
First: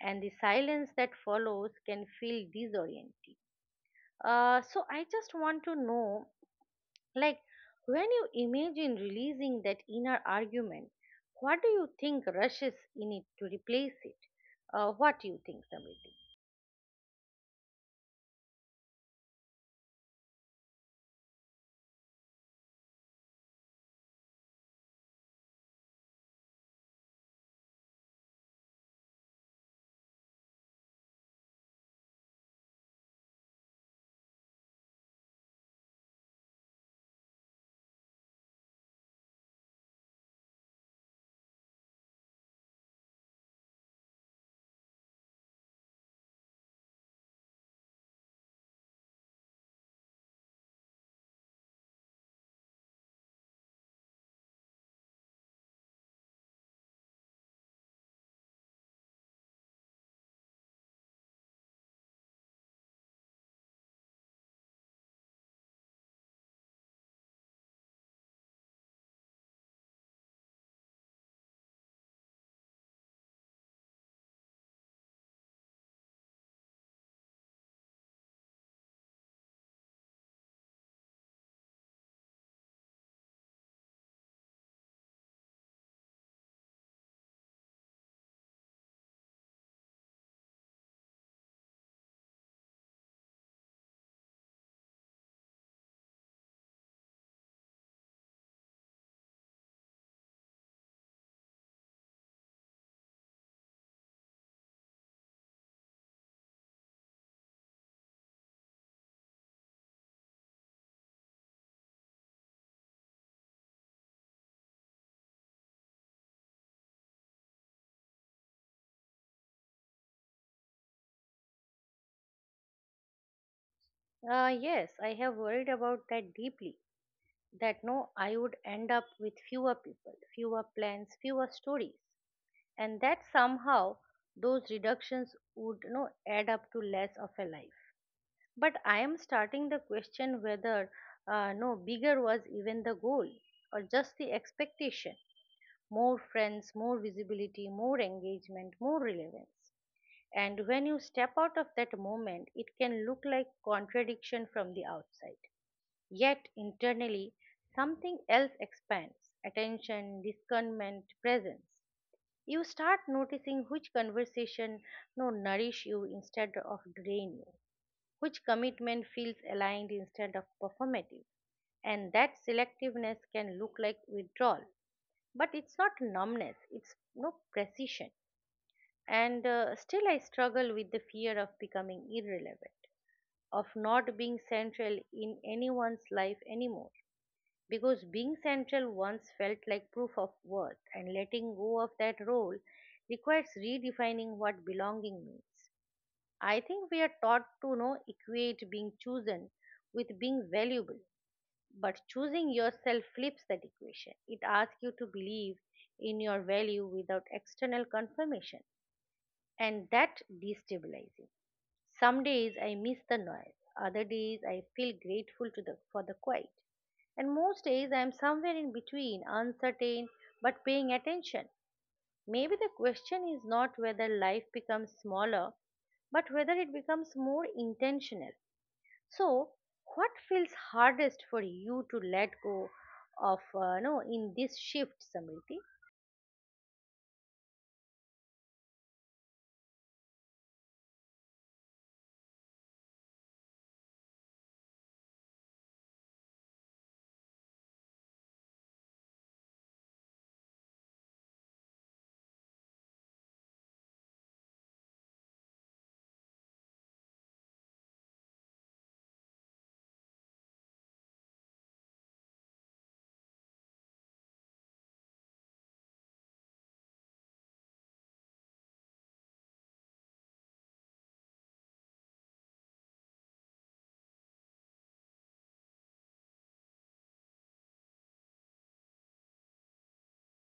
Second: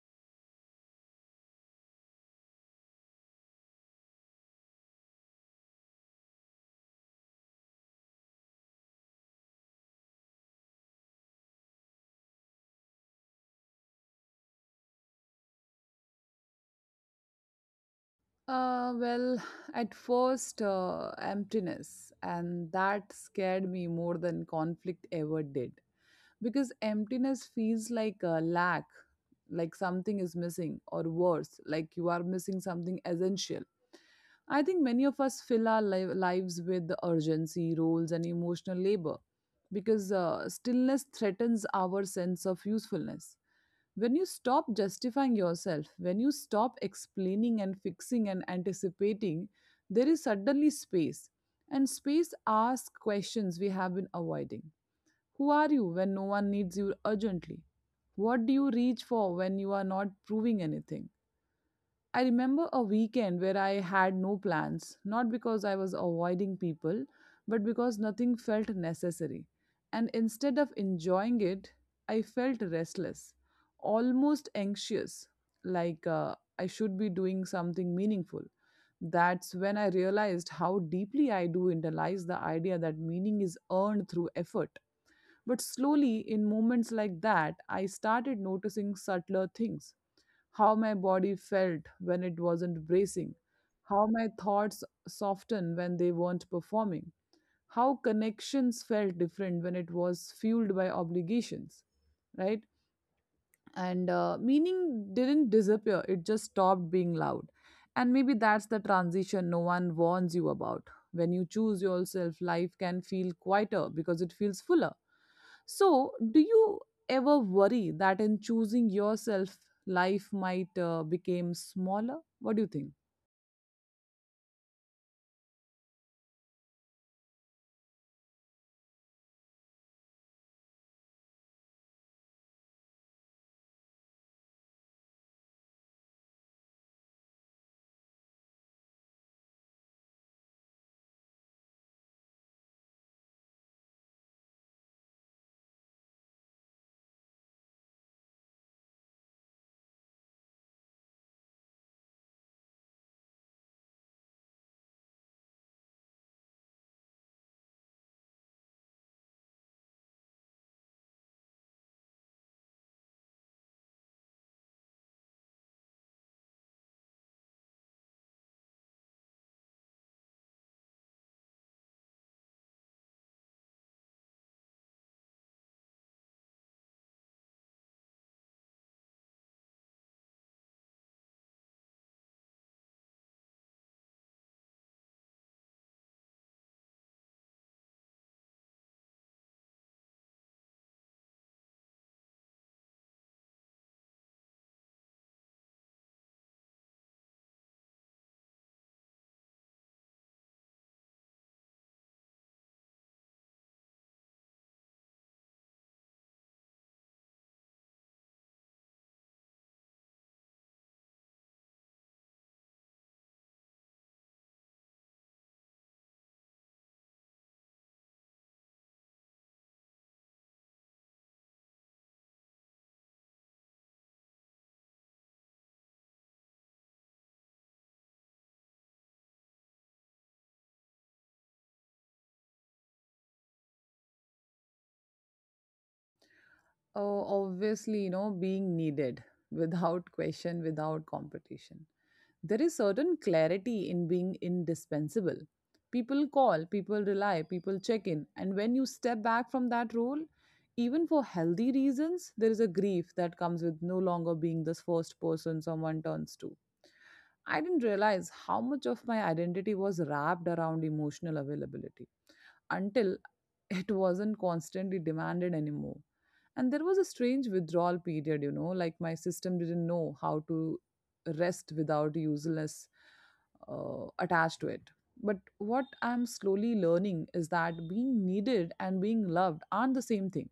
Speaker 1: And the silence that follows can feel disorienting. So I just want to know, like, when you imagine releasing that inner argument, what do you think rushes in it to replace it? What do you think, Samriti?
Speaker 2: Well, at first, emptiness, and that scared me more than conflict ever did. Because emptiness feels like a lack, like something is missing, or worse, like you are missing something essential. I think many of us fill our lives with the urgency, roles, and emotional labor because stillness threatens our sense of usefulness. When you stop justifying yourself, when you stop explaining and fixing and anticipating, there is suddenly space, and space asks questions we have been avoiding. Who are you when no one needs you urgently? What do you reach for when you are not proving anything? I remember a weekend where I had no plans, not because I was avoiding people, but because nothing felt necessary. And instead of enjoying it, I felt restless, almost anxious, like I should be doing something meaningful. That's when I realized how deeply I do internalize the idea that meaning is earned through effort. But slowly, in moments like that, I started noticing subtler things: how my body felt when it wasn't bracing, how my thoughts softened when they weren't performing, how connections felt different when it was fueled by obligations, right? And meaning didn't disappear, it just stopped being loud. And maybe that's the transition no one warns you about. When you choose yourself, life can feel quieter because it feels fuller. So do you ever worry that in choosing yourself life might become smaller? What do you think?
Speaker 1: Yes, I have worried about that deeply. That no, I would end up with fewer people, fewer plans, fewer stories, and that somehow those reductions would add up to less of a life. But I am starting the question whether no, bigger was even the goal or just the expectation. More friends, more visibility, more engagement, more relevance. And when you step out of that moment, it can look like contradiction from the outside. Yet internally, something else expands, attention, discernment, presence. You start noticing which conversation no nourish you instead of drain you, which commitment feels aligned instead of performative. And that selectiveness can look like withdrawal, but it's not numbness, it's no precision. And still I struggle with the fear of becoming irrelevant, of not being central in anyone's life anymore, because being central once felt like proof of worth, and letting go of that role requires redefining what belonging means. I think we are taught to equate being chosen with being valuable, but choosing yourself flips that equation. It asks you to believe in your value without external confirmation, and that destabilizing. Some days I miss the noise, other days I feel grateful to the for the quiet, and most days I am somewhere in between, uncertain but paying attention. Maybe the question is not whether life becomes smaller, but whether it becomes more intentional. So, what feels hardest for you to let go of, no, in this shift, Samriti?
Speaker 2: Oh, obviously, you know, being needed without question, without competition. There is certain clarity in being indispensable. People call, people rely, people check in. And when you step back from that role, even for healthy reasons, there is a grief that comes with no longer being this first person someone turns to. I didn't realize how much of my identity was wrapped around emotional availability until it wasn't constantly demanded anymore. And there was a strange withdrawal period, you know, like my system didn't know how to rest without useless attached to it. But what I'm slowly learning is that being needed and being loved aren't the same thing.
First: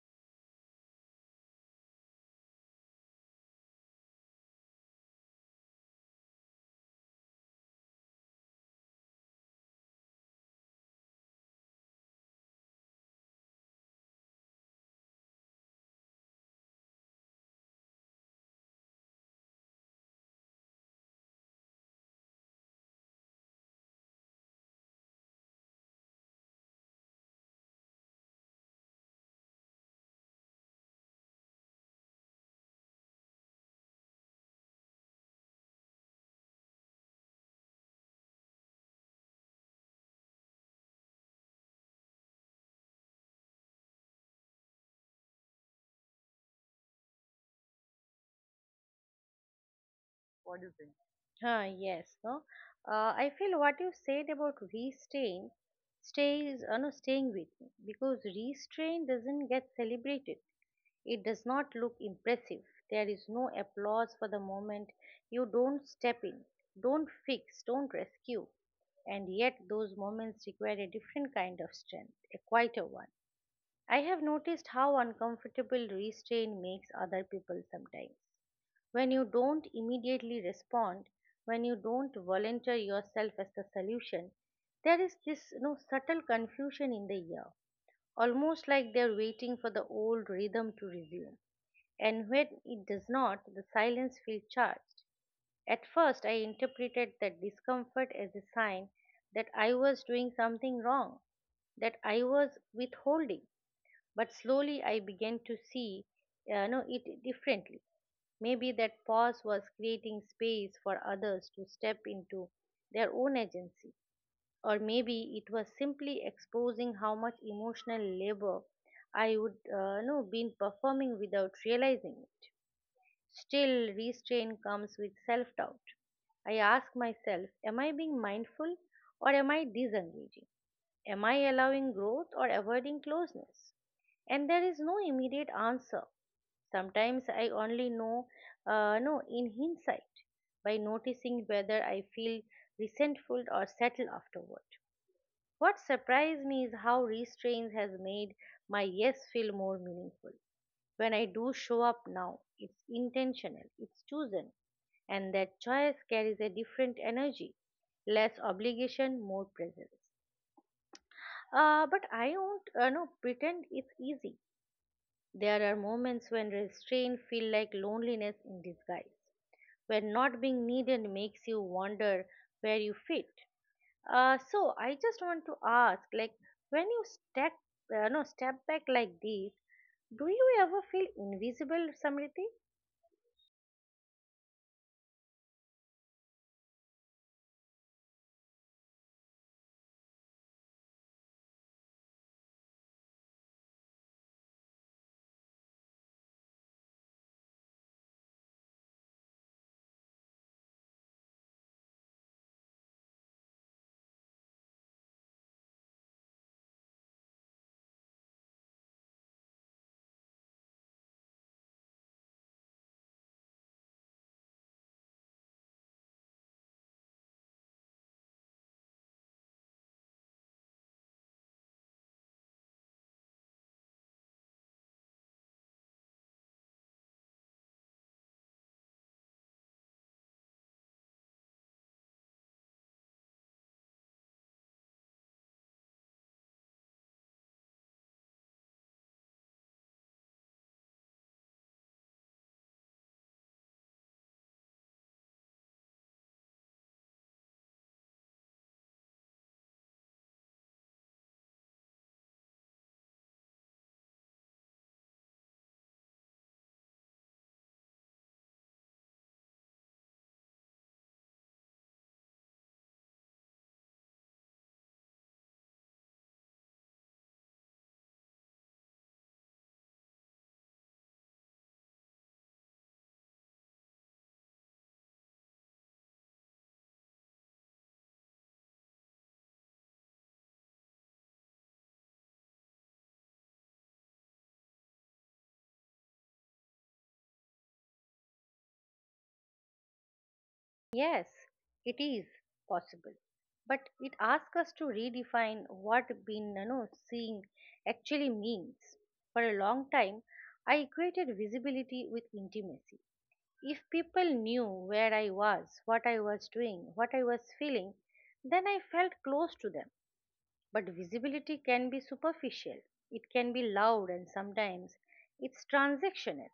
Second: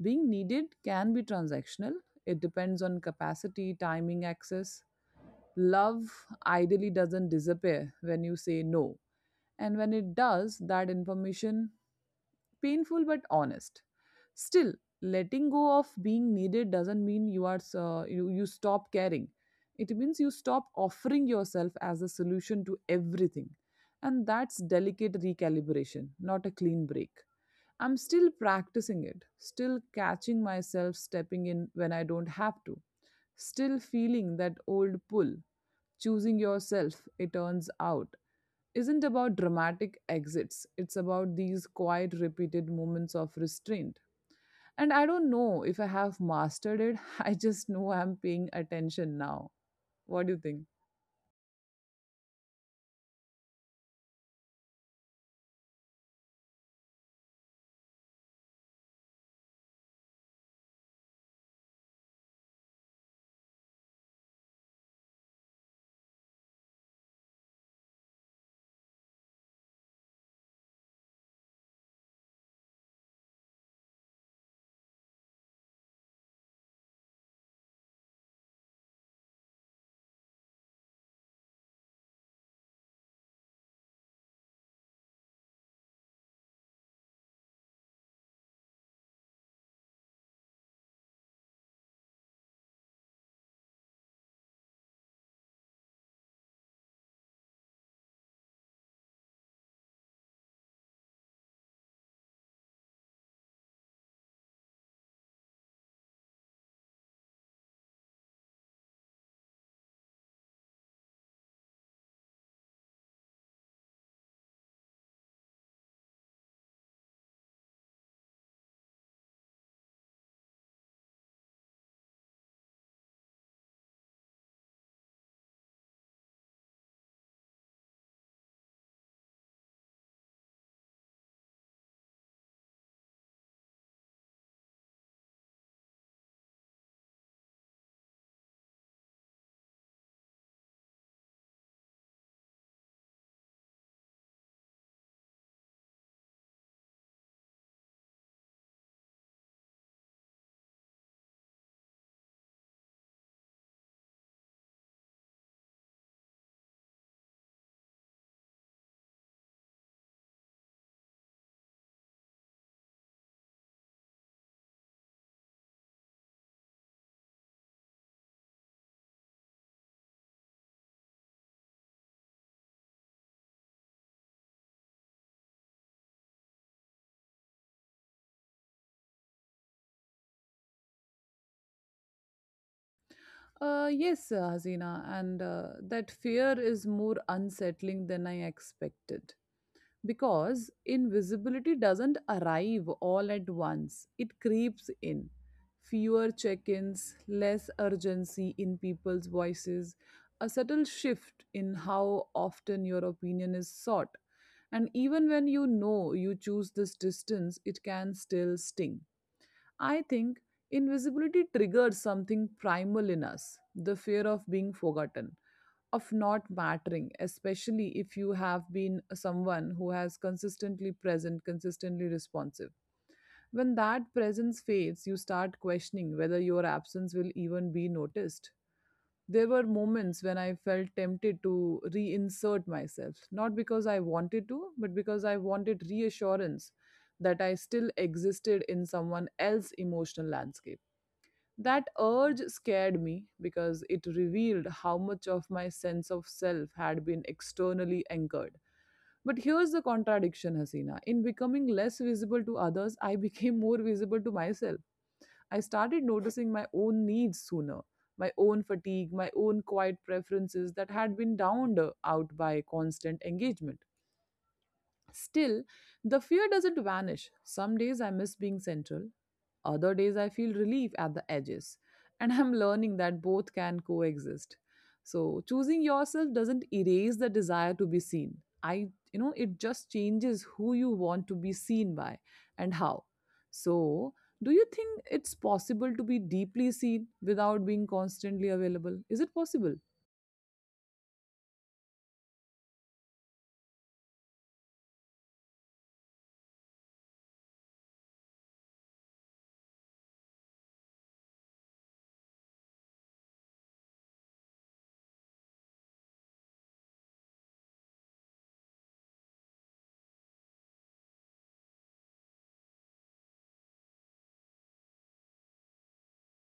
Speaker 2: Being needed can be transactional, it depends on capacity, timing, access. Love ideally doesn't disappear when you say no. And when it does, that information painful but honest. Still, letting go of being needed doesn't mean you are you stop caring. It means you stop offering yourself as a solution to everything. And that's delicate recalibration, not a clean break. I'm still practicing it, still catching myself stepping in when I don't have to, still feeling that old pull. Choosing yourself, it turns out, isn't about dramatic exits. It's about these quiet, repeated moments of restraint. And I don't know if I have mastered it. I just know I'm paying attention now. What do you think?
Speaker 1: What do you think? Huh, yes, no. I feel what you said about restraint no, staying with me because restraint doesn't get celebrated. It does not look impressive. There is no applause for the moment. You don't step in, don't fix, don't rescue. And yet, those moments require a different kind of strength, a quieter one. I have noticed how uncomfortable restraint makes other people sometimes. When you don't immediately respond, when you don't volunteer yourself as the solution, there is this subtle confusion in the air, almost like they're waiting for the old rhythm to resume, and when it does not, the silence feels charged. At first, I interpreted that discomfort as a sign that I was doing something wrong, that I was withholding. But slowly, I began to see no, it differently. Maybe that pause was creating space for others to step into their own agency, or maybe it was simply exposing how much emotional labor I would no been performing without realizing it. Still, restraint comes with self doubt. I ask myself, am I being mindful or am I disengaging? Am I allowing growth or avoiding closeness? And there is no immediate answer. Sometimes I only know, no, in hindsight, by noticing whether I feel resentful or settled afterward. What surprised me is how restraint has made my yes feel more meaningful. When I do show up now, it's intentional, it's chosen, and that choice carries a different energy, less obligation, more presence. But I won't no, pretend it's easy. There are moments when restraint feel like loneliness in disguise, where not being needed makes you wonder where you fit. So I just want to ask, when you step, no, step back like this, do you ever feel invisible, Samriti?
Speaker 2: Yes, Hasina, and that fear is more unsettling than I expected. Because invisibility doesn't arrive all at once, it creeps in. Fewer check ins, less urgency in people's voices, a subtle shift in how often your opinion is sought. And even when you know you choose this distance, it can still sting. I think invisibility triggers something primal in us, the fear of being forgotten, of not mattering, especially if you have been someone who has consistently present, consistently responsive. When that presence fades, you start questioning whether your absence will even be noticed. There were moments when I felt tempted to reinsert myself, not because I wanted to, but because I wanted reassurance that I still existed in someone else's emotional landscape. That urge scared me because it revealed how much of my sense of self had been externally anchored. But here's the contradiction, Hasina. In becoming less visible to others, I became more visible to myself. I started noticing my own needs sooner, my own fatigue, my own quiet preferences that had been downed out by constant engagement. Still, the fear doesn't vanish. Some days I miss being central, other days, I feel relief at the edges. And I'm learning that both can coexist. So, choosing yourself doesn't erase the desire to be seen. It just changes who you want to be seen by and how. So, do you think it's possible to be deeply seen without being constantly available? Is it possible?
Speaker 1: Yes, it is possible, but it asks us to redefine what being seeing actually means. For a long time, I equated visibility with intimacy. If people knew where I was, what I was doing, what I was feeling, then I felt close to them. But visibility can be superficial, it can be loud, and sometimes it's transactional.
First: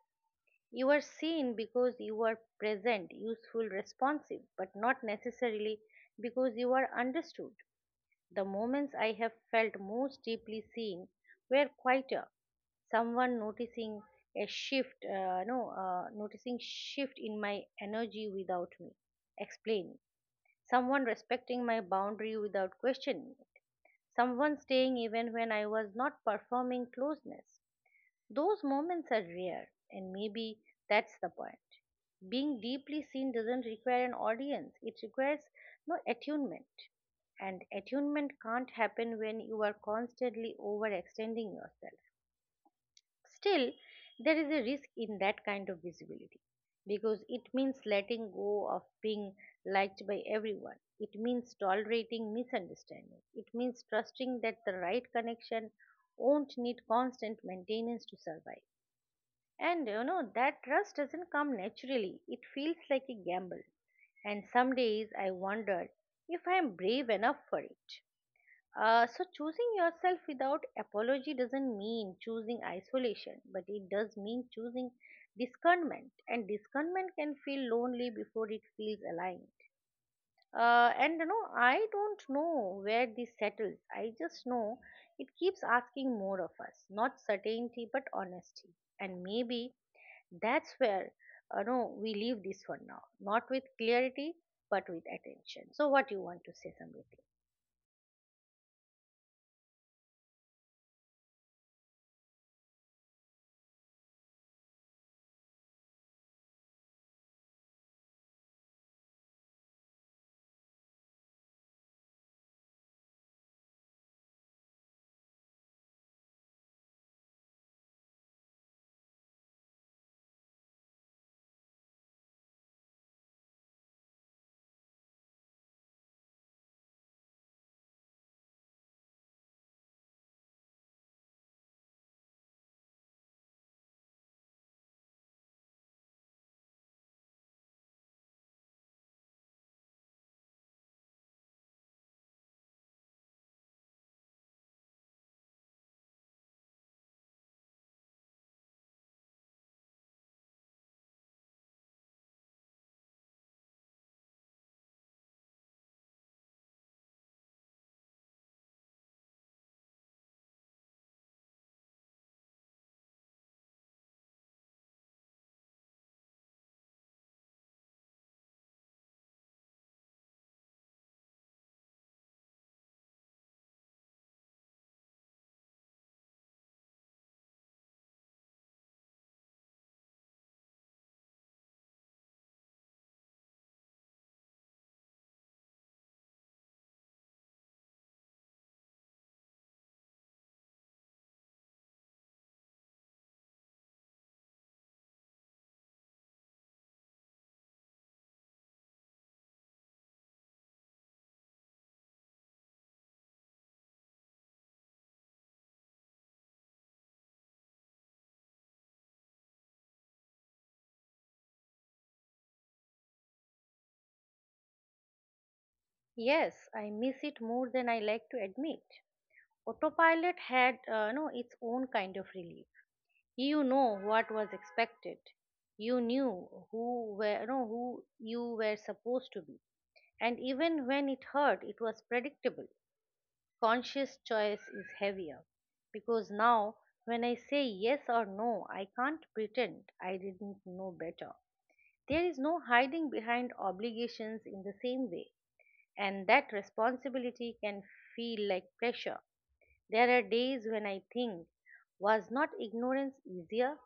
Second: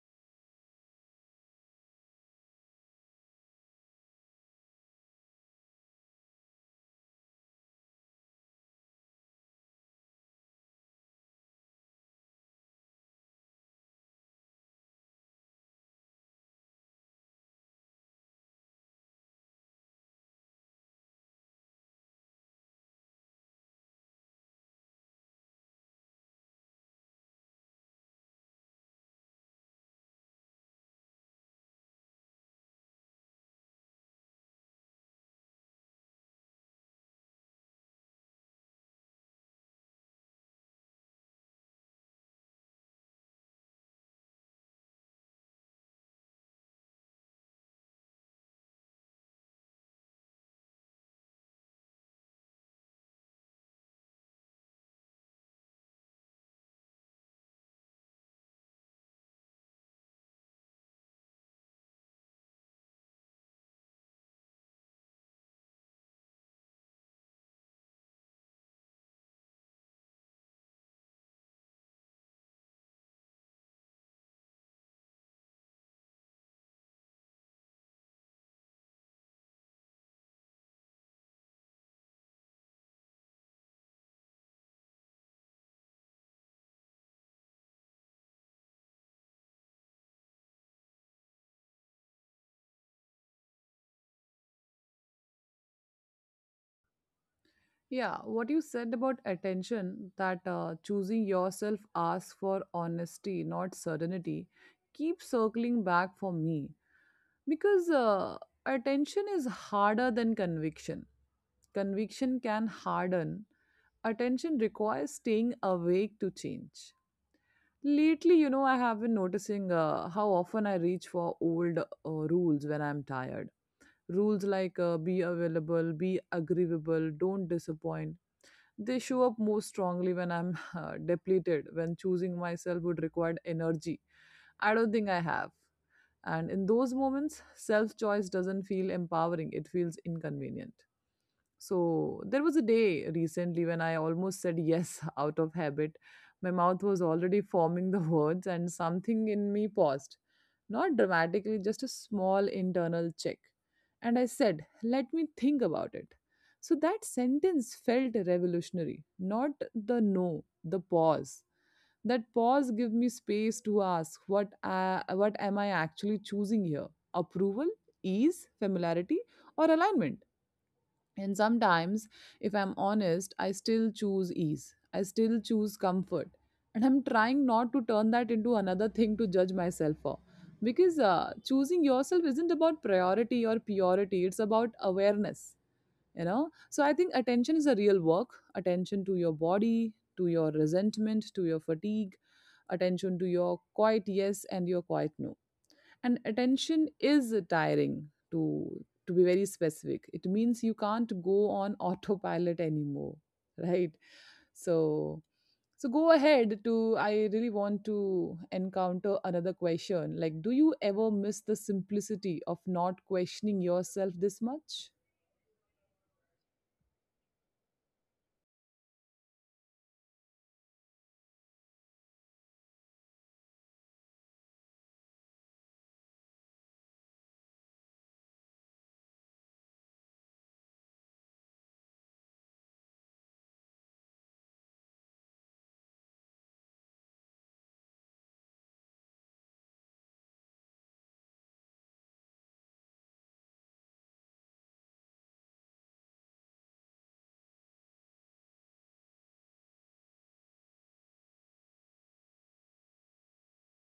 Speaker 1: You are seen because you are present, useful, responsive, but not necessarily because you are understood. The moments I have felt most deeply seen were quieter, someone noticing a shift no noticing shift in my energy without me explaining, someone respecting my boundary without questioning, someone staying even when I was not performing closeness. Those moments are rare, and maybe that's the point. Being deeply seen doesn't require an audience, it requires no attunement. And attunement can't happen when you are constantly overextending yourself. Still, there is a risk in that kind of visibility because it means letting go of being liked by everyone. It means tolerating misunderstanding. It means trusting that the right connection won't need constant maintenance to survive. That trust doesn't come naturally, it feels like a gamble. And some days I wonder if I am brave enough for it. Choosing yourself without apology doesn't mean choosing isolation, but it does mean choosing discernment. And discernment can feel lonely before it feels aligned. I don't know where this settles. I just know it keeps asking more of us, not certainty but honesty. And maybe that's where no, we leave this one now, not with clarity but with attention. So, what do you want to say, Samriti?
Speaker 2: Yeah, what you said about attention, that choosing yourself asks for honesty, not certainty, keeps circling back for me. Because attention is harder than conviction. Conviction can harden. Attention requires staying awake to change. Lately, I have been noticing how often I reach for old rules when I'm tired. Rules like be available, be agreeable, don't disappoint. They show up more strongly when I'm depleted, when choosing myself would require energy I don't think I have. And in those moments, self choice doesn't feel empowering, it feels inconvenient. So, there was a day recently when I almost said yes out of habit. My mouth was already forming the words, and something in me paused. Not dramatically, just a small internal check. And I said, let me think about it. So, that sentence felt revolutionary. Not the no, the pause. That pause give me space to ask what am I actually choosing here? Approval, ease, familiarity, or alignment? And sometimes, if I'm honest, I still choose ease. I still choose comfort. And I'm trying not to turn that into another thing to judge myself for. Because choosing yourself isn't about priority or purity, it's about awareness. So I think attention is a real work. Attention to your body, to your resentment, to your fatigue. Attention to your quiet yes and your quiet no. And attention is tiring. To to be very specific, it means you can't go on autopilot anymore, right? So, so go ahead to. I really want to encounter another question like, do you ever miss the simplicity of not questioning yourself this much?
Speaker 1: Yes, I miss it more than I like to admit. Autopilot had no its own kind of relief. You know what was expected. You knew who were no who you were supposed to be. And even when it hurt, it was predictable. Conscious choice is heavier because now when I say yes or no, I can't pretend I didn't know better. There is no hiding behind obligations in the same way, and that responsibility can feel like pressure. There are days when I think, was not ignorance easier?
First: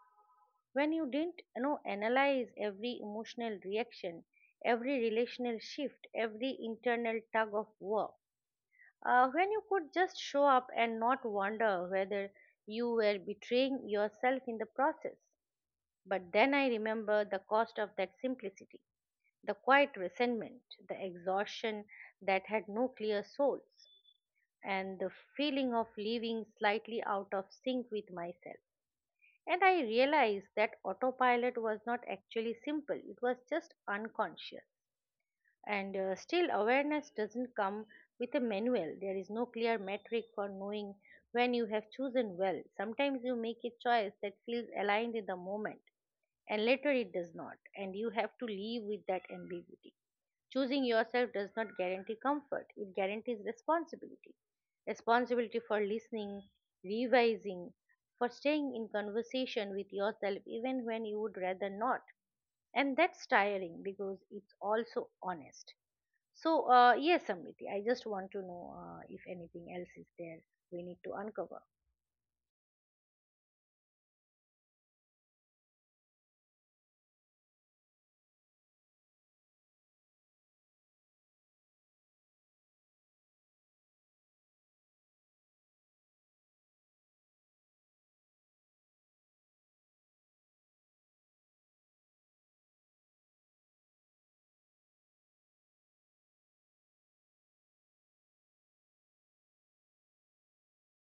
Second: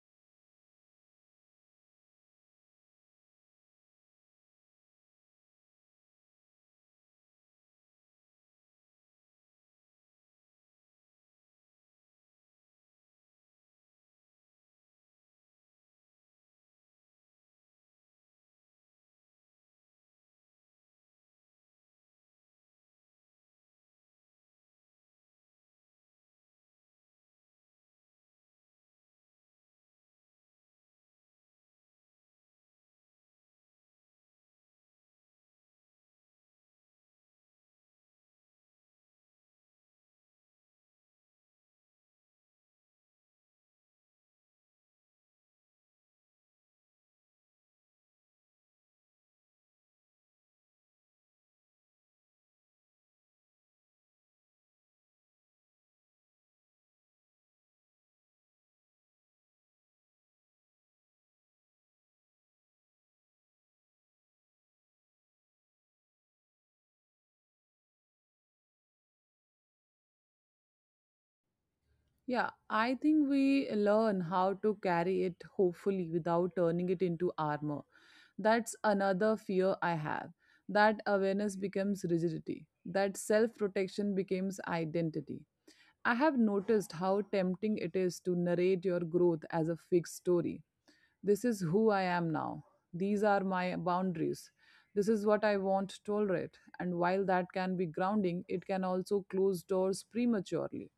Speaker 1: When you didn't analyze every emotional reaction, every relational shift, every internal tug of war. When you could just show up and not wonder whether you were betraying yourself in the process. But then I remember the cost of that simplicity, the quiet resentment, the exhaustion that had no clear source, and the feeling of living slightly out of sync with myself. And I realized that autopilot was not actually simple, it was just unconscious. And Still, awareness doesn't come with a manual. There is no clear metric for knowing when you have chosen well. Sometimes you make a choice that feels aligned in the moment, and later it does not, and you have to live with that ambiguity. Choosing yourself does not guarantee comfort, it guarantees responsibility. Responsibility for listening, revising, for staying in conversation with yourself even when you would rather not. And that's tiring because it's also honest. So, yes, Samriti, I just want to know if anything else is there we need to uncover.
Speaker 2: Yeah, I think we learn how to carry it, hopefully without turning it into armor. That's another fear I have. That awareness becomes rigidity, that self protection becomes identity. I have noticed how tempting it is to narrate your growth as a fixed story. This is who I am now. These are my boundaries. This is what I won't tolerate. And while that can be grounding, it can also close doors prematurely.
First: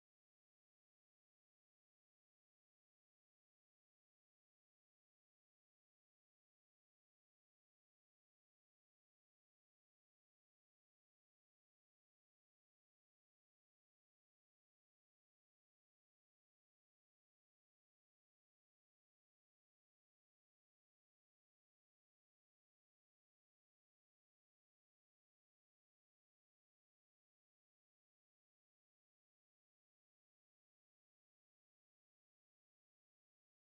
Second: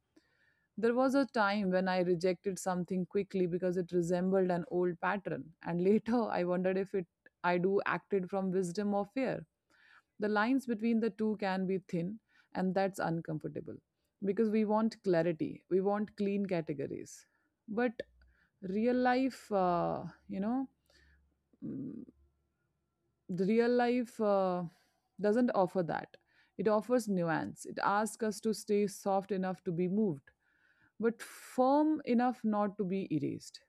Speaker 2: There was a time when I rejected something quickly because it resembled an old pattern, and later I wondered if it I do acted from wisdom or fear. The lines between the two can be thin, and that's uncomfortable because we want clarity, we want clean categories. But real life, mm, the real life doesn't offer that. It offers nuance. It asks us to stay soft enough to be moved but firm enough not to be erased.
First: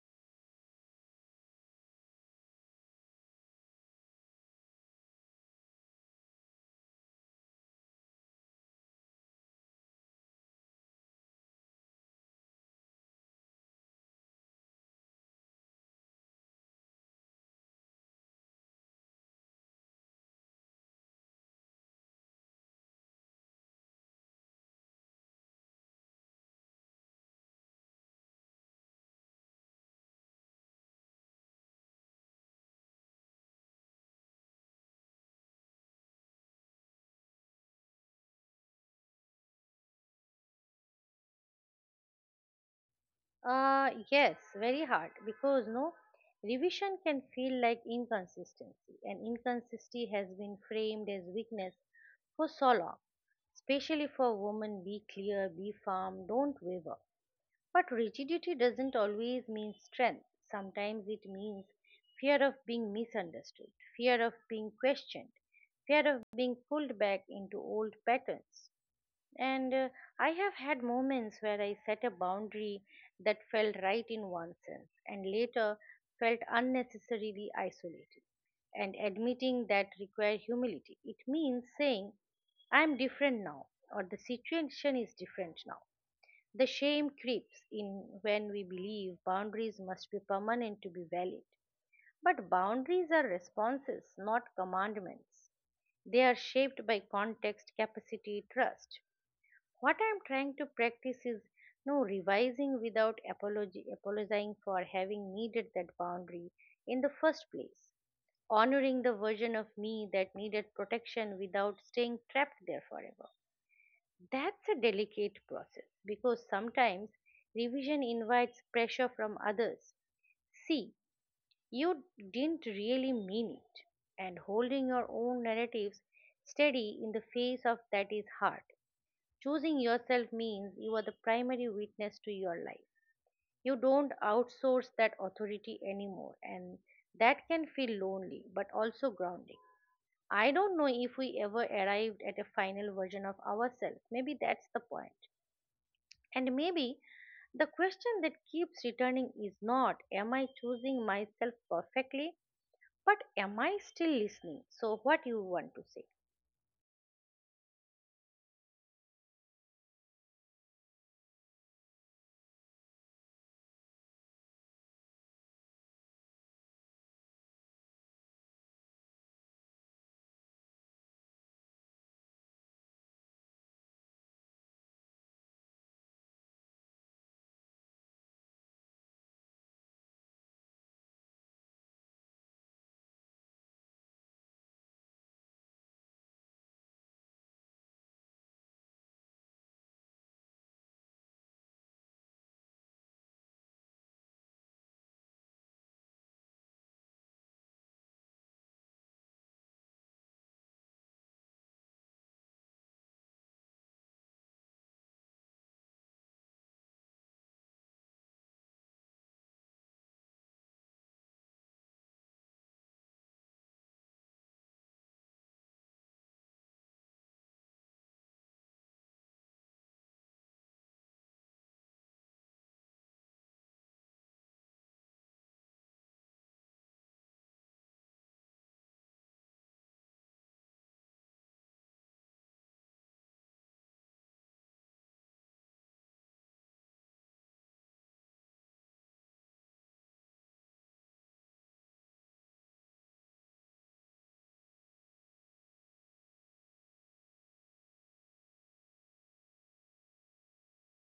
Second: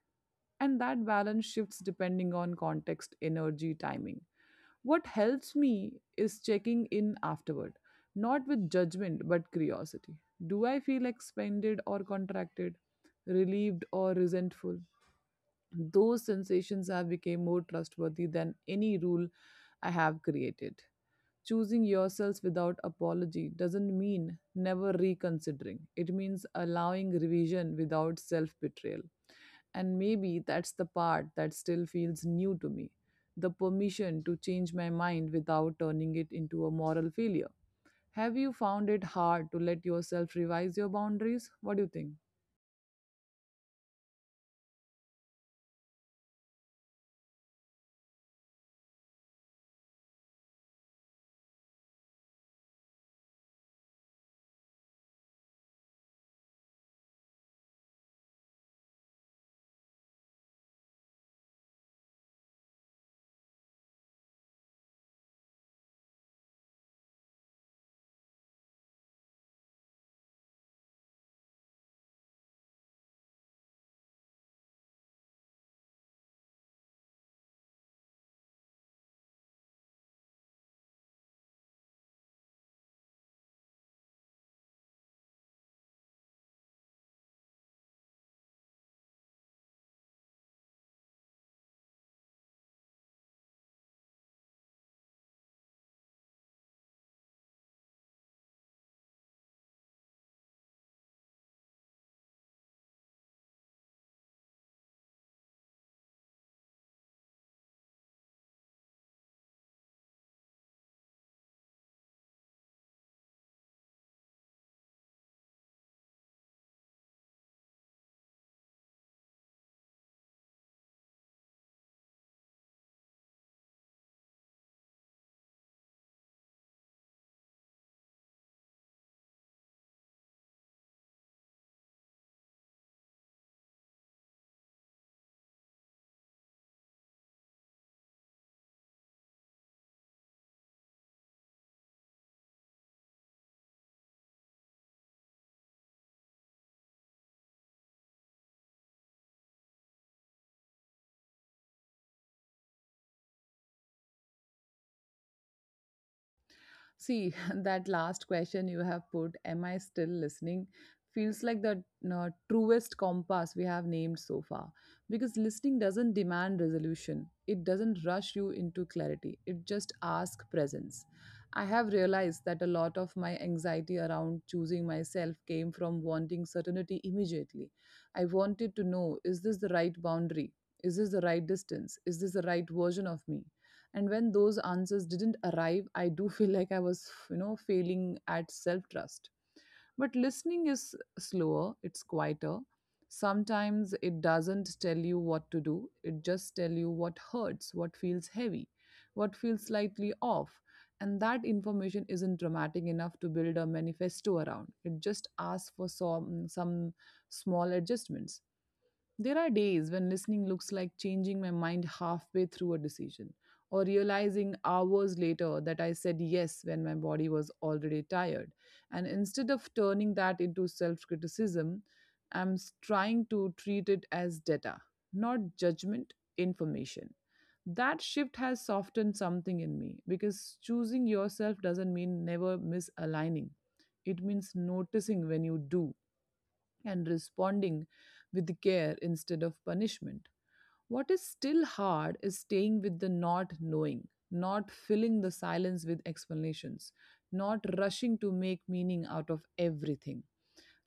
Speaker 2: And that balance shifts depending on context, energy, timing. What helps me is checking in afterward, not with judgment but curiosity. Do I feel expanded or contracted, relieved or resentful? Those sensations have become more trustworthy than any rule I have created. Choosing yourselves without apology doesn't mean never reconsidering. It means allowing revision without self betrayal. And maybe that's the part that still feels new to me, the permission to change my mind without turning it into a moral failure. Have you found it hard to let yourself revise your boundaries? What do you think?
Speaker 1: Yes, very hard because no revision can feel like inconsistency, and inconsistency has been framed as weakness for so long. Especially for a woman, be clear, be firm, don't waver. But rigidity doesn't always mean strength. Sometimes it means fear of being misunderstood, fear of being questioned, fear of being pulled back into old patterns. And I have had moments where I set a boundary that felt right in one sense and later felt unnecessarily isolated. And admitting that requires humility. It means saying, I am different now, or the situation is different now. The shame creeps in when we believe boundaries must be permanent to be valid. But boundaries are responses, not commandments. They are shaped by context, capacity, trust. What I am trying to practice is no revising without apology, apologizing for having needed that boundary in the first place, honoring the version of me that needed protection without staying trapped there forever. That's a delicate process because sometimes revision invites pressure from others. See, you didn't really mean it, and holding your own narratives steady in the face of that is hard. Choosing yourself means you are the primary witness to your life. You don't outsource that authority anymore, and that can feel lonely but also grounding. I don't know if we ever arrived at a final version of ourselves. Maybe that's the point. And maybe the question that keeps returning is not, am I choosing myself perfectly? But am I still listening? So, what you want to say?
Speaker 2: See, that last question you have put, am I still listening? Feels like the truest compass we have named so far. Because listening doesn't demand resolution, it doesn't rush you into clarity, it just asks presence. I have realized that a lot of my anxiety around choosing myself came from wanting certainty immediately. I wanted to know, is this the right boundary? Is this the right distance? Is this the right version of me? And when those answers didn't arrive, I do feel like I was failing at self trust. But listening is slower, it's quieter. Sometimes it doesn't tell you what to do, it just tell you what hurts, what feels heavy, what feels slightly off. And that information isn't dramatic enough to build a manifesto around, it just asks for some small adjustments. There are days when listening looks like changing my mind halfway through a decision or realizing hours later that I said yes when my body was already tired. And instead of turning that into self criticism, trying to treat it as data, not judgment, information. That shift has softened something in me because choosing yourself doesn't mean never misaligning. It means noticing when you do and responding with care instead of punishment. What is still hard is staying with the not knowing, not filling the silence with explanations, not rushing to make meaning out of everything.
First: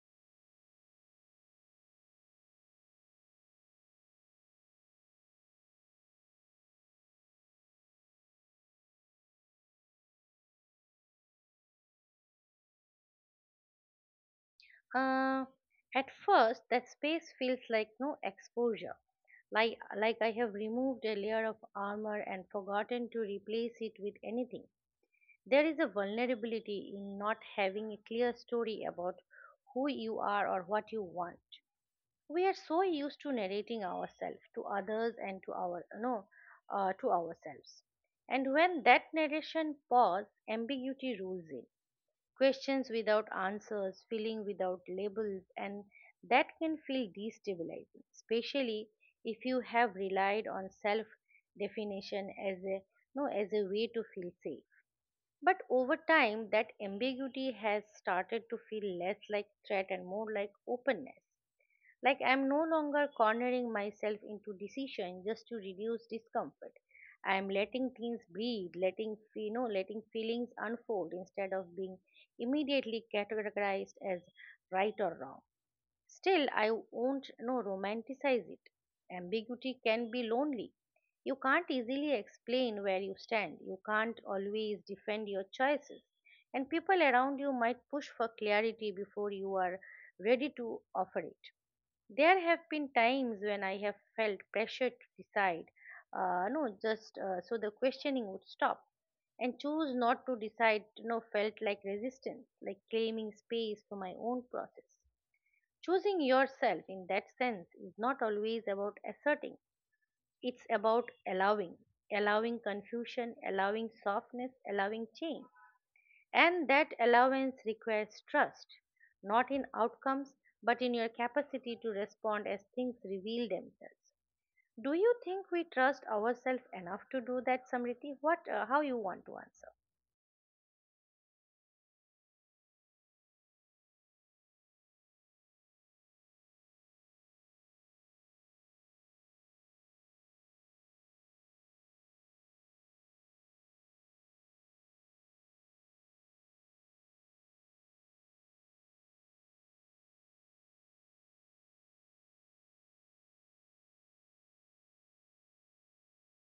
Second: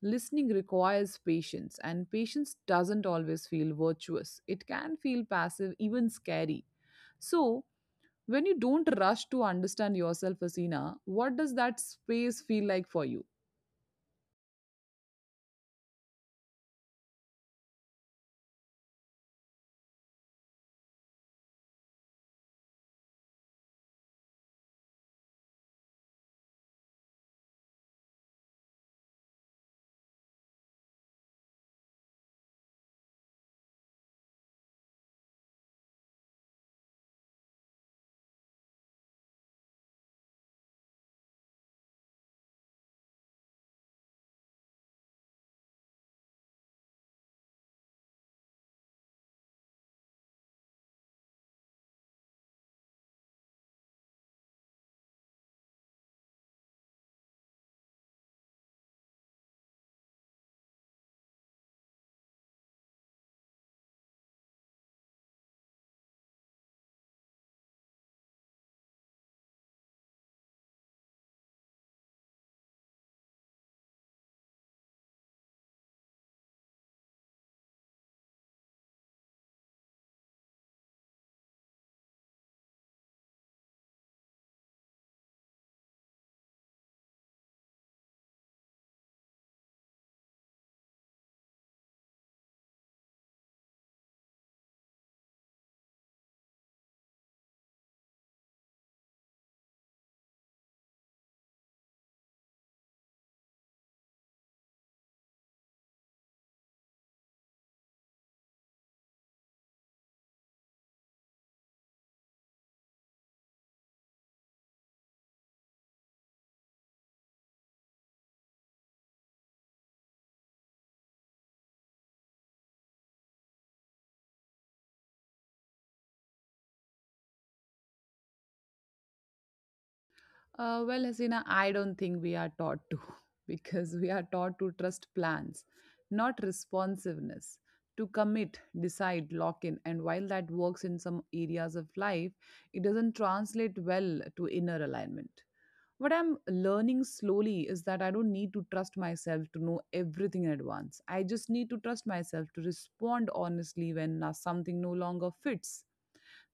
Speaker 2: Listening requires patience, and patience doesn't always feel virtuous. It can feel passive, even scary. So, when you don't rush to understand yourself, Asina, what does that space feel like for you?
Speaker 1: Uh, at first, that space feels like no exposure, like I have removed a layer of armor and forgotten to replace it with anything. There is a vulnerability in not having a clear story about who you are or what you want. We are so used to narrating ourselves to others and to our no to ourselves. And when that narration pause, ambiguity rules in questions without answers, feeling without labels, and that can feel destabilizing, especially if you have relied on self definition as a no as a way to feel safe. But over time that ambiguity has started to feel less like threat and more like openness. Like I'm no longer cornering myself into decision just to reduce discomfort. I'm letting things breathe, letting f- you know, letting feelings unfold instead of being immediately categorized as right or wrong. Still, I won't no romanticize it. Ambiguity can be lonely. You can't easily explain where you stand. You can't always defend your choices. And people around you might push for clarity before you are ready to offer it. There have been times when I have felt pressure to decide, no, just so the questioning would stop. And choose not to decide, felt like resistance, like claiming space for my own process. Choosing yourself in that sense is not always about asserting, it's about allowing, allowing confusion, allowing softness, allowing change. And that allowance requires trust, not in outcomes, but in your capacity to respond as things reveal themselves. Do you think we trust ourselves enough to do that, Samriti? What, how you want to answer?
Speaker 2: Well, Hasina, I don't think we are taught to because we are taught to trust plans, not responsiveness, to commit, decide, lock in. And while that works in some areas of life, it doesn't translate well to inner alignment. What I'm learning slowly is that I don't need to trust myself to know everything in advance. I just need to trust myself to respond honestly when something no longer fits.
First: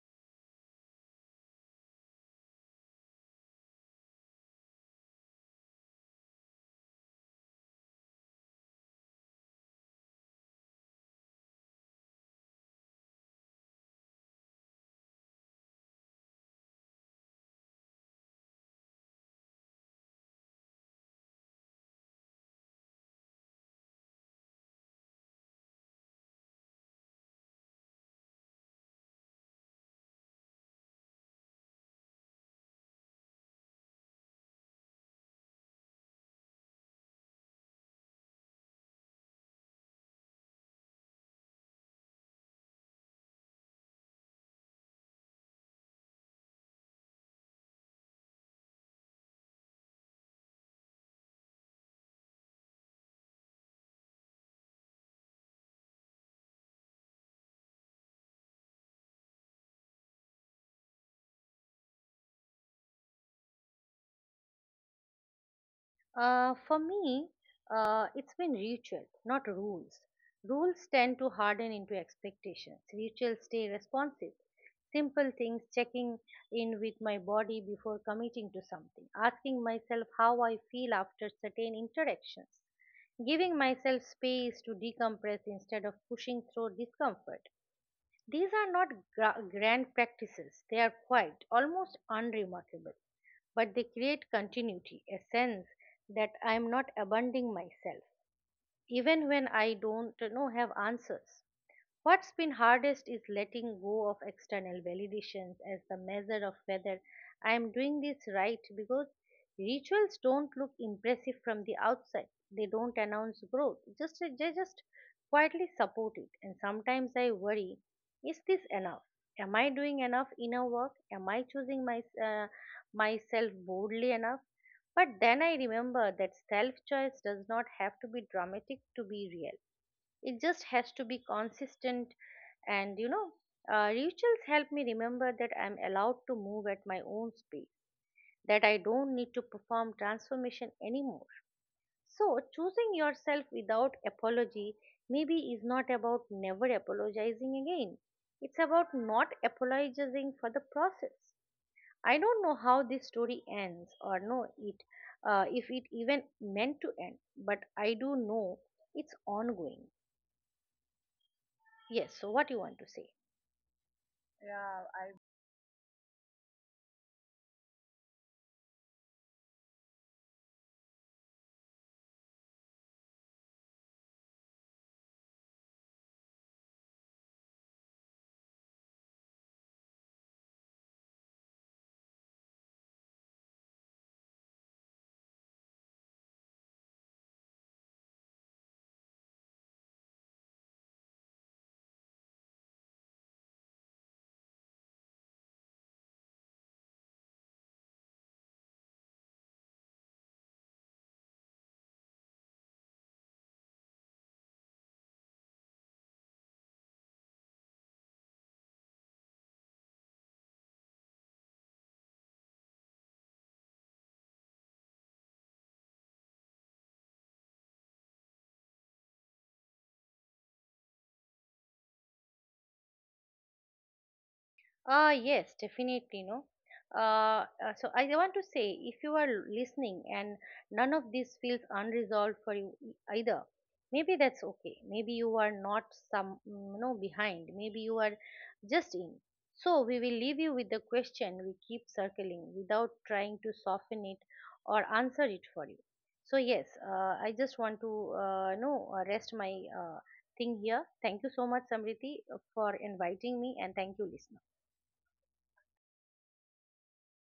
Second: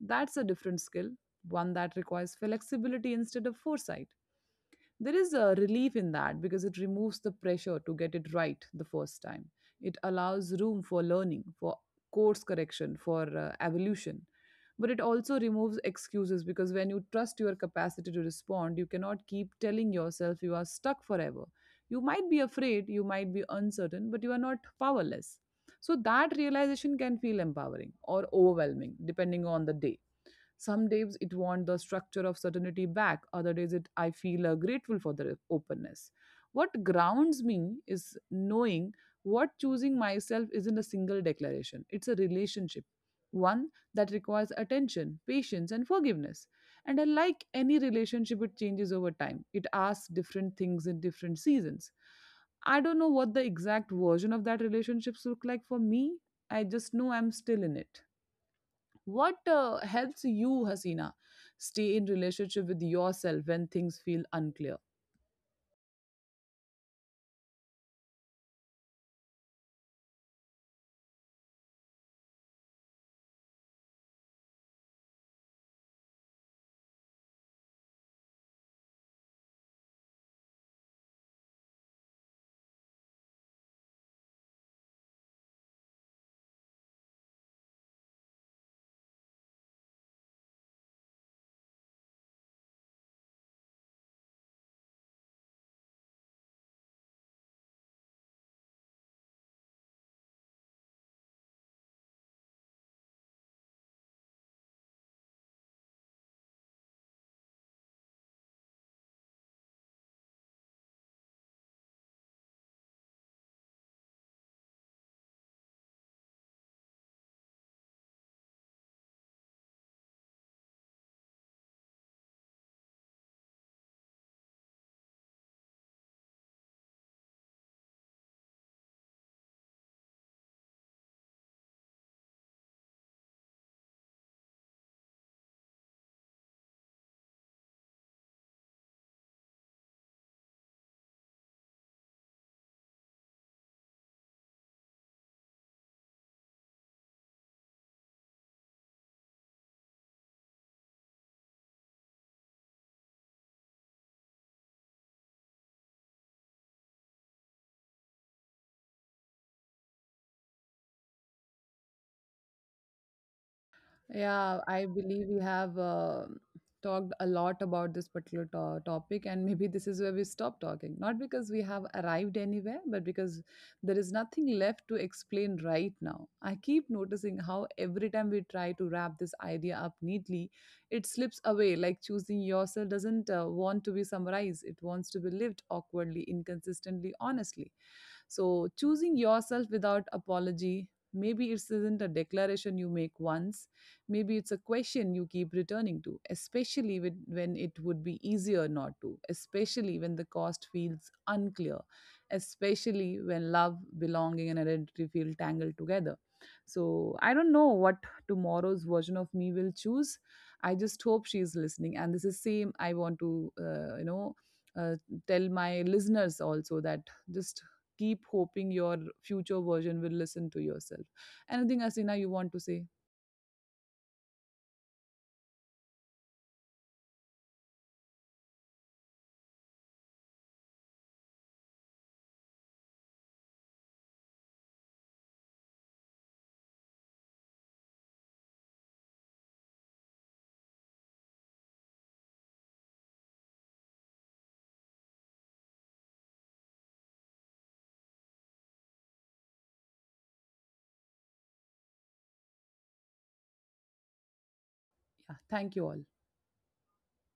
Speaker 2: That's a different skill, one that requires flexibility instead of foresight. There is a relief in that because it removes the pressure to get it right the first time. It allows room for learning, for course correction, for evolution. But it also removes excuses because when you trust your capacity to respond, you cannot keep telling yourself you are stuck forever. You might be afraid, you might be uncertain, but you are not powerless. So that realization can feel empowering or overwhelming depending on the day. Some days it wants the structure of certainty back, other days it I feel grateful for the openness. What grounds me is knowing what choosing myself isn't a single declaration, it's a relationship. One that requires attention, patience, and forgiveness. And unlike any relationship, it changes over time. It asks different things in different seasons. I don't know what the exact version of that relationships look like for me. I just know I'm still in it. What helps you, Hasina, stay in relationship with yourself when things feel unclear?
Speaker 1: For me, it's been ritual, not rules. Rules tend to harden into expectations. Rituals stay responsive. Simple things, checking in with my body before committing to something, asking myself how I feel after certain interactions, giving myself space to decompress instead of pushing through discomfort. These are not grand practices, they are quiet, almost unremarkable, but they create continuity, a sense that I am not abandoning myself even when I don't have answers. What's been hardest is letting go of external validations as the measure of whether I am doing this right because rituals don't look impressive from the outside. They don't announce growth. Just they just quietly support it. And sometimes I worry, is this enough? Am I doing enough inner work? Am I choosing my myself boldly enough? But then I remember that self choice does not have to be dramatic to be real. It just has to be consistent. And you know, Rituals help me remember that I'm allowed to move at my own speed, that I don't need to perform transformation anymore. So, choosing yourself without apology maybe is not about never apologizing again. It's about not apologizing for the process. I don't know how this story ends or know it if it even meant to end, but I do know it's ongoing. Yes, so what you want to say?
Speaker 2: Yeah, I believe we have talked a lot about this particular topic, and maybe this is where we stop talking. Not because we have arrived anywhere, but because there is nothing left to explain right now. I keep noticing how every time we try to wrap this idea up neatly, it slips away, like choosing yourself doesn't want to be summarized, it wants to be lived awkwardly, inconsistently, honestly. So, choosing yourself without apology, maybe it isn't a declaration you make once, maybe it's a question you keep returning to, especially with, when it would be easier not to, especially when the cost feels unclear, especially when love, belonging, and identity feel tangled together. So, I don't know what tomorrow's version of me will choose. I just hope she's listening. And this is same I want to, uh, tell my listeners also that just keep hoping your future version will listen to yourself. Anything, Asina, you want to say?
Speaker 1: Yes, definitely, no. So I want to say, if you are listening and none of this feels unresolved for you either, maybe that's okay. Maybe you are not some, mm, you know, behind. Maybe you are just in. So we will leave you with the question we keep circling without trying to soften it or answer it for you. So yes, I just want to, no, rest my thing here. Thank you so much, Samriti, for inviting me, and thank you, listener.
Speaker 2: Yeah, thank you all.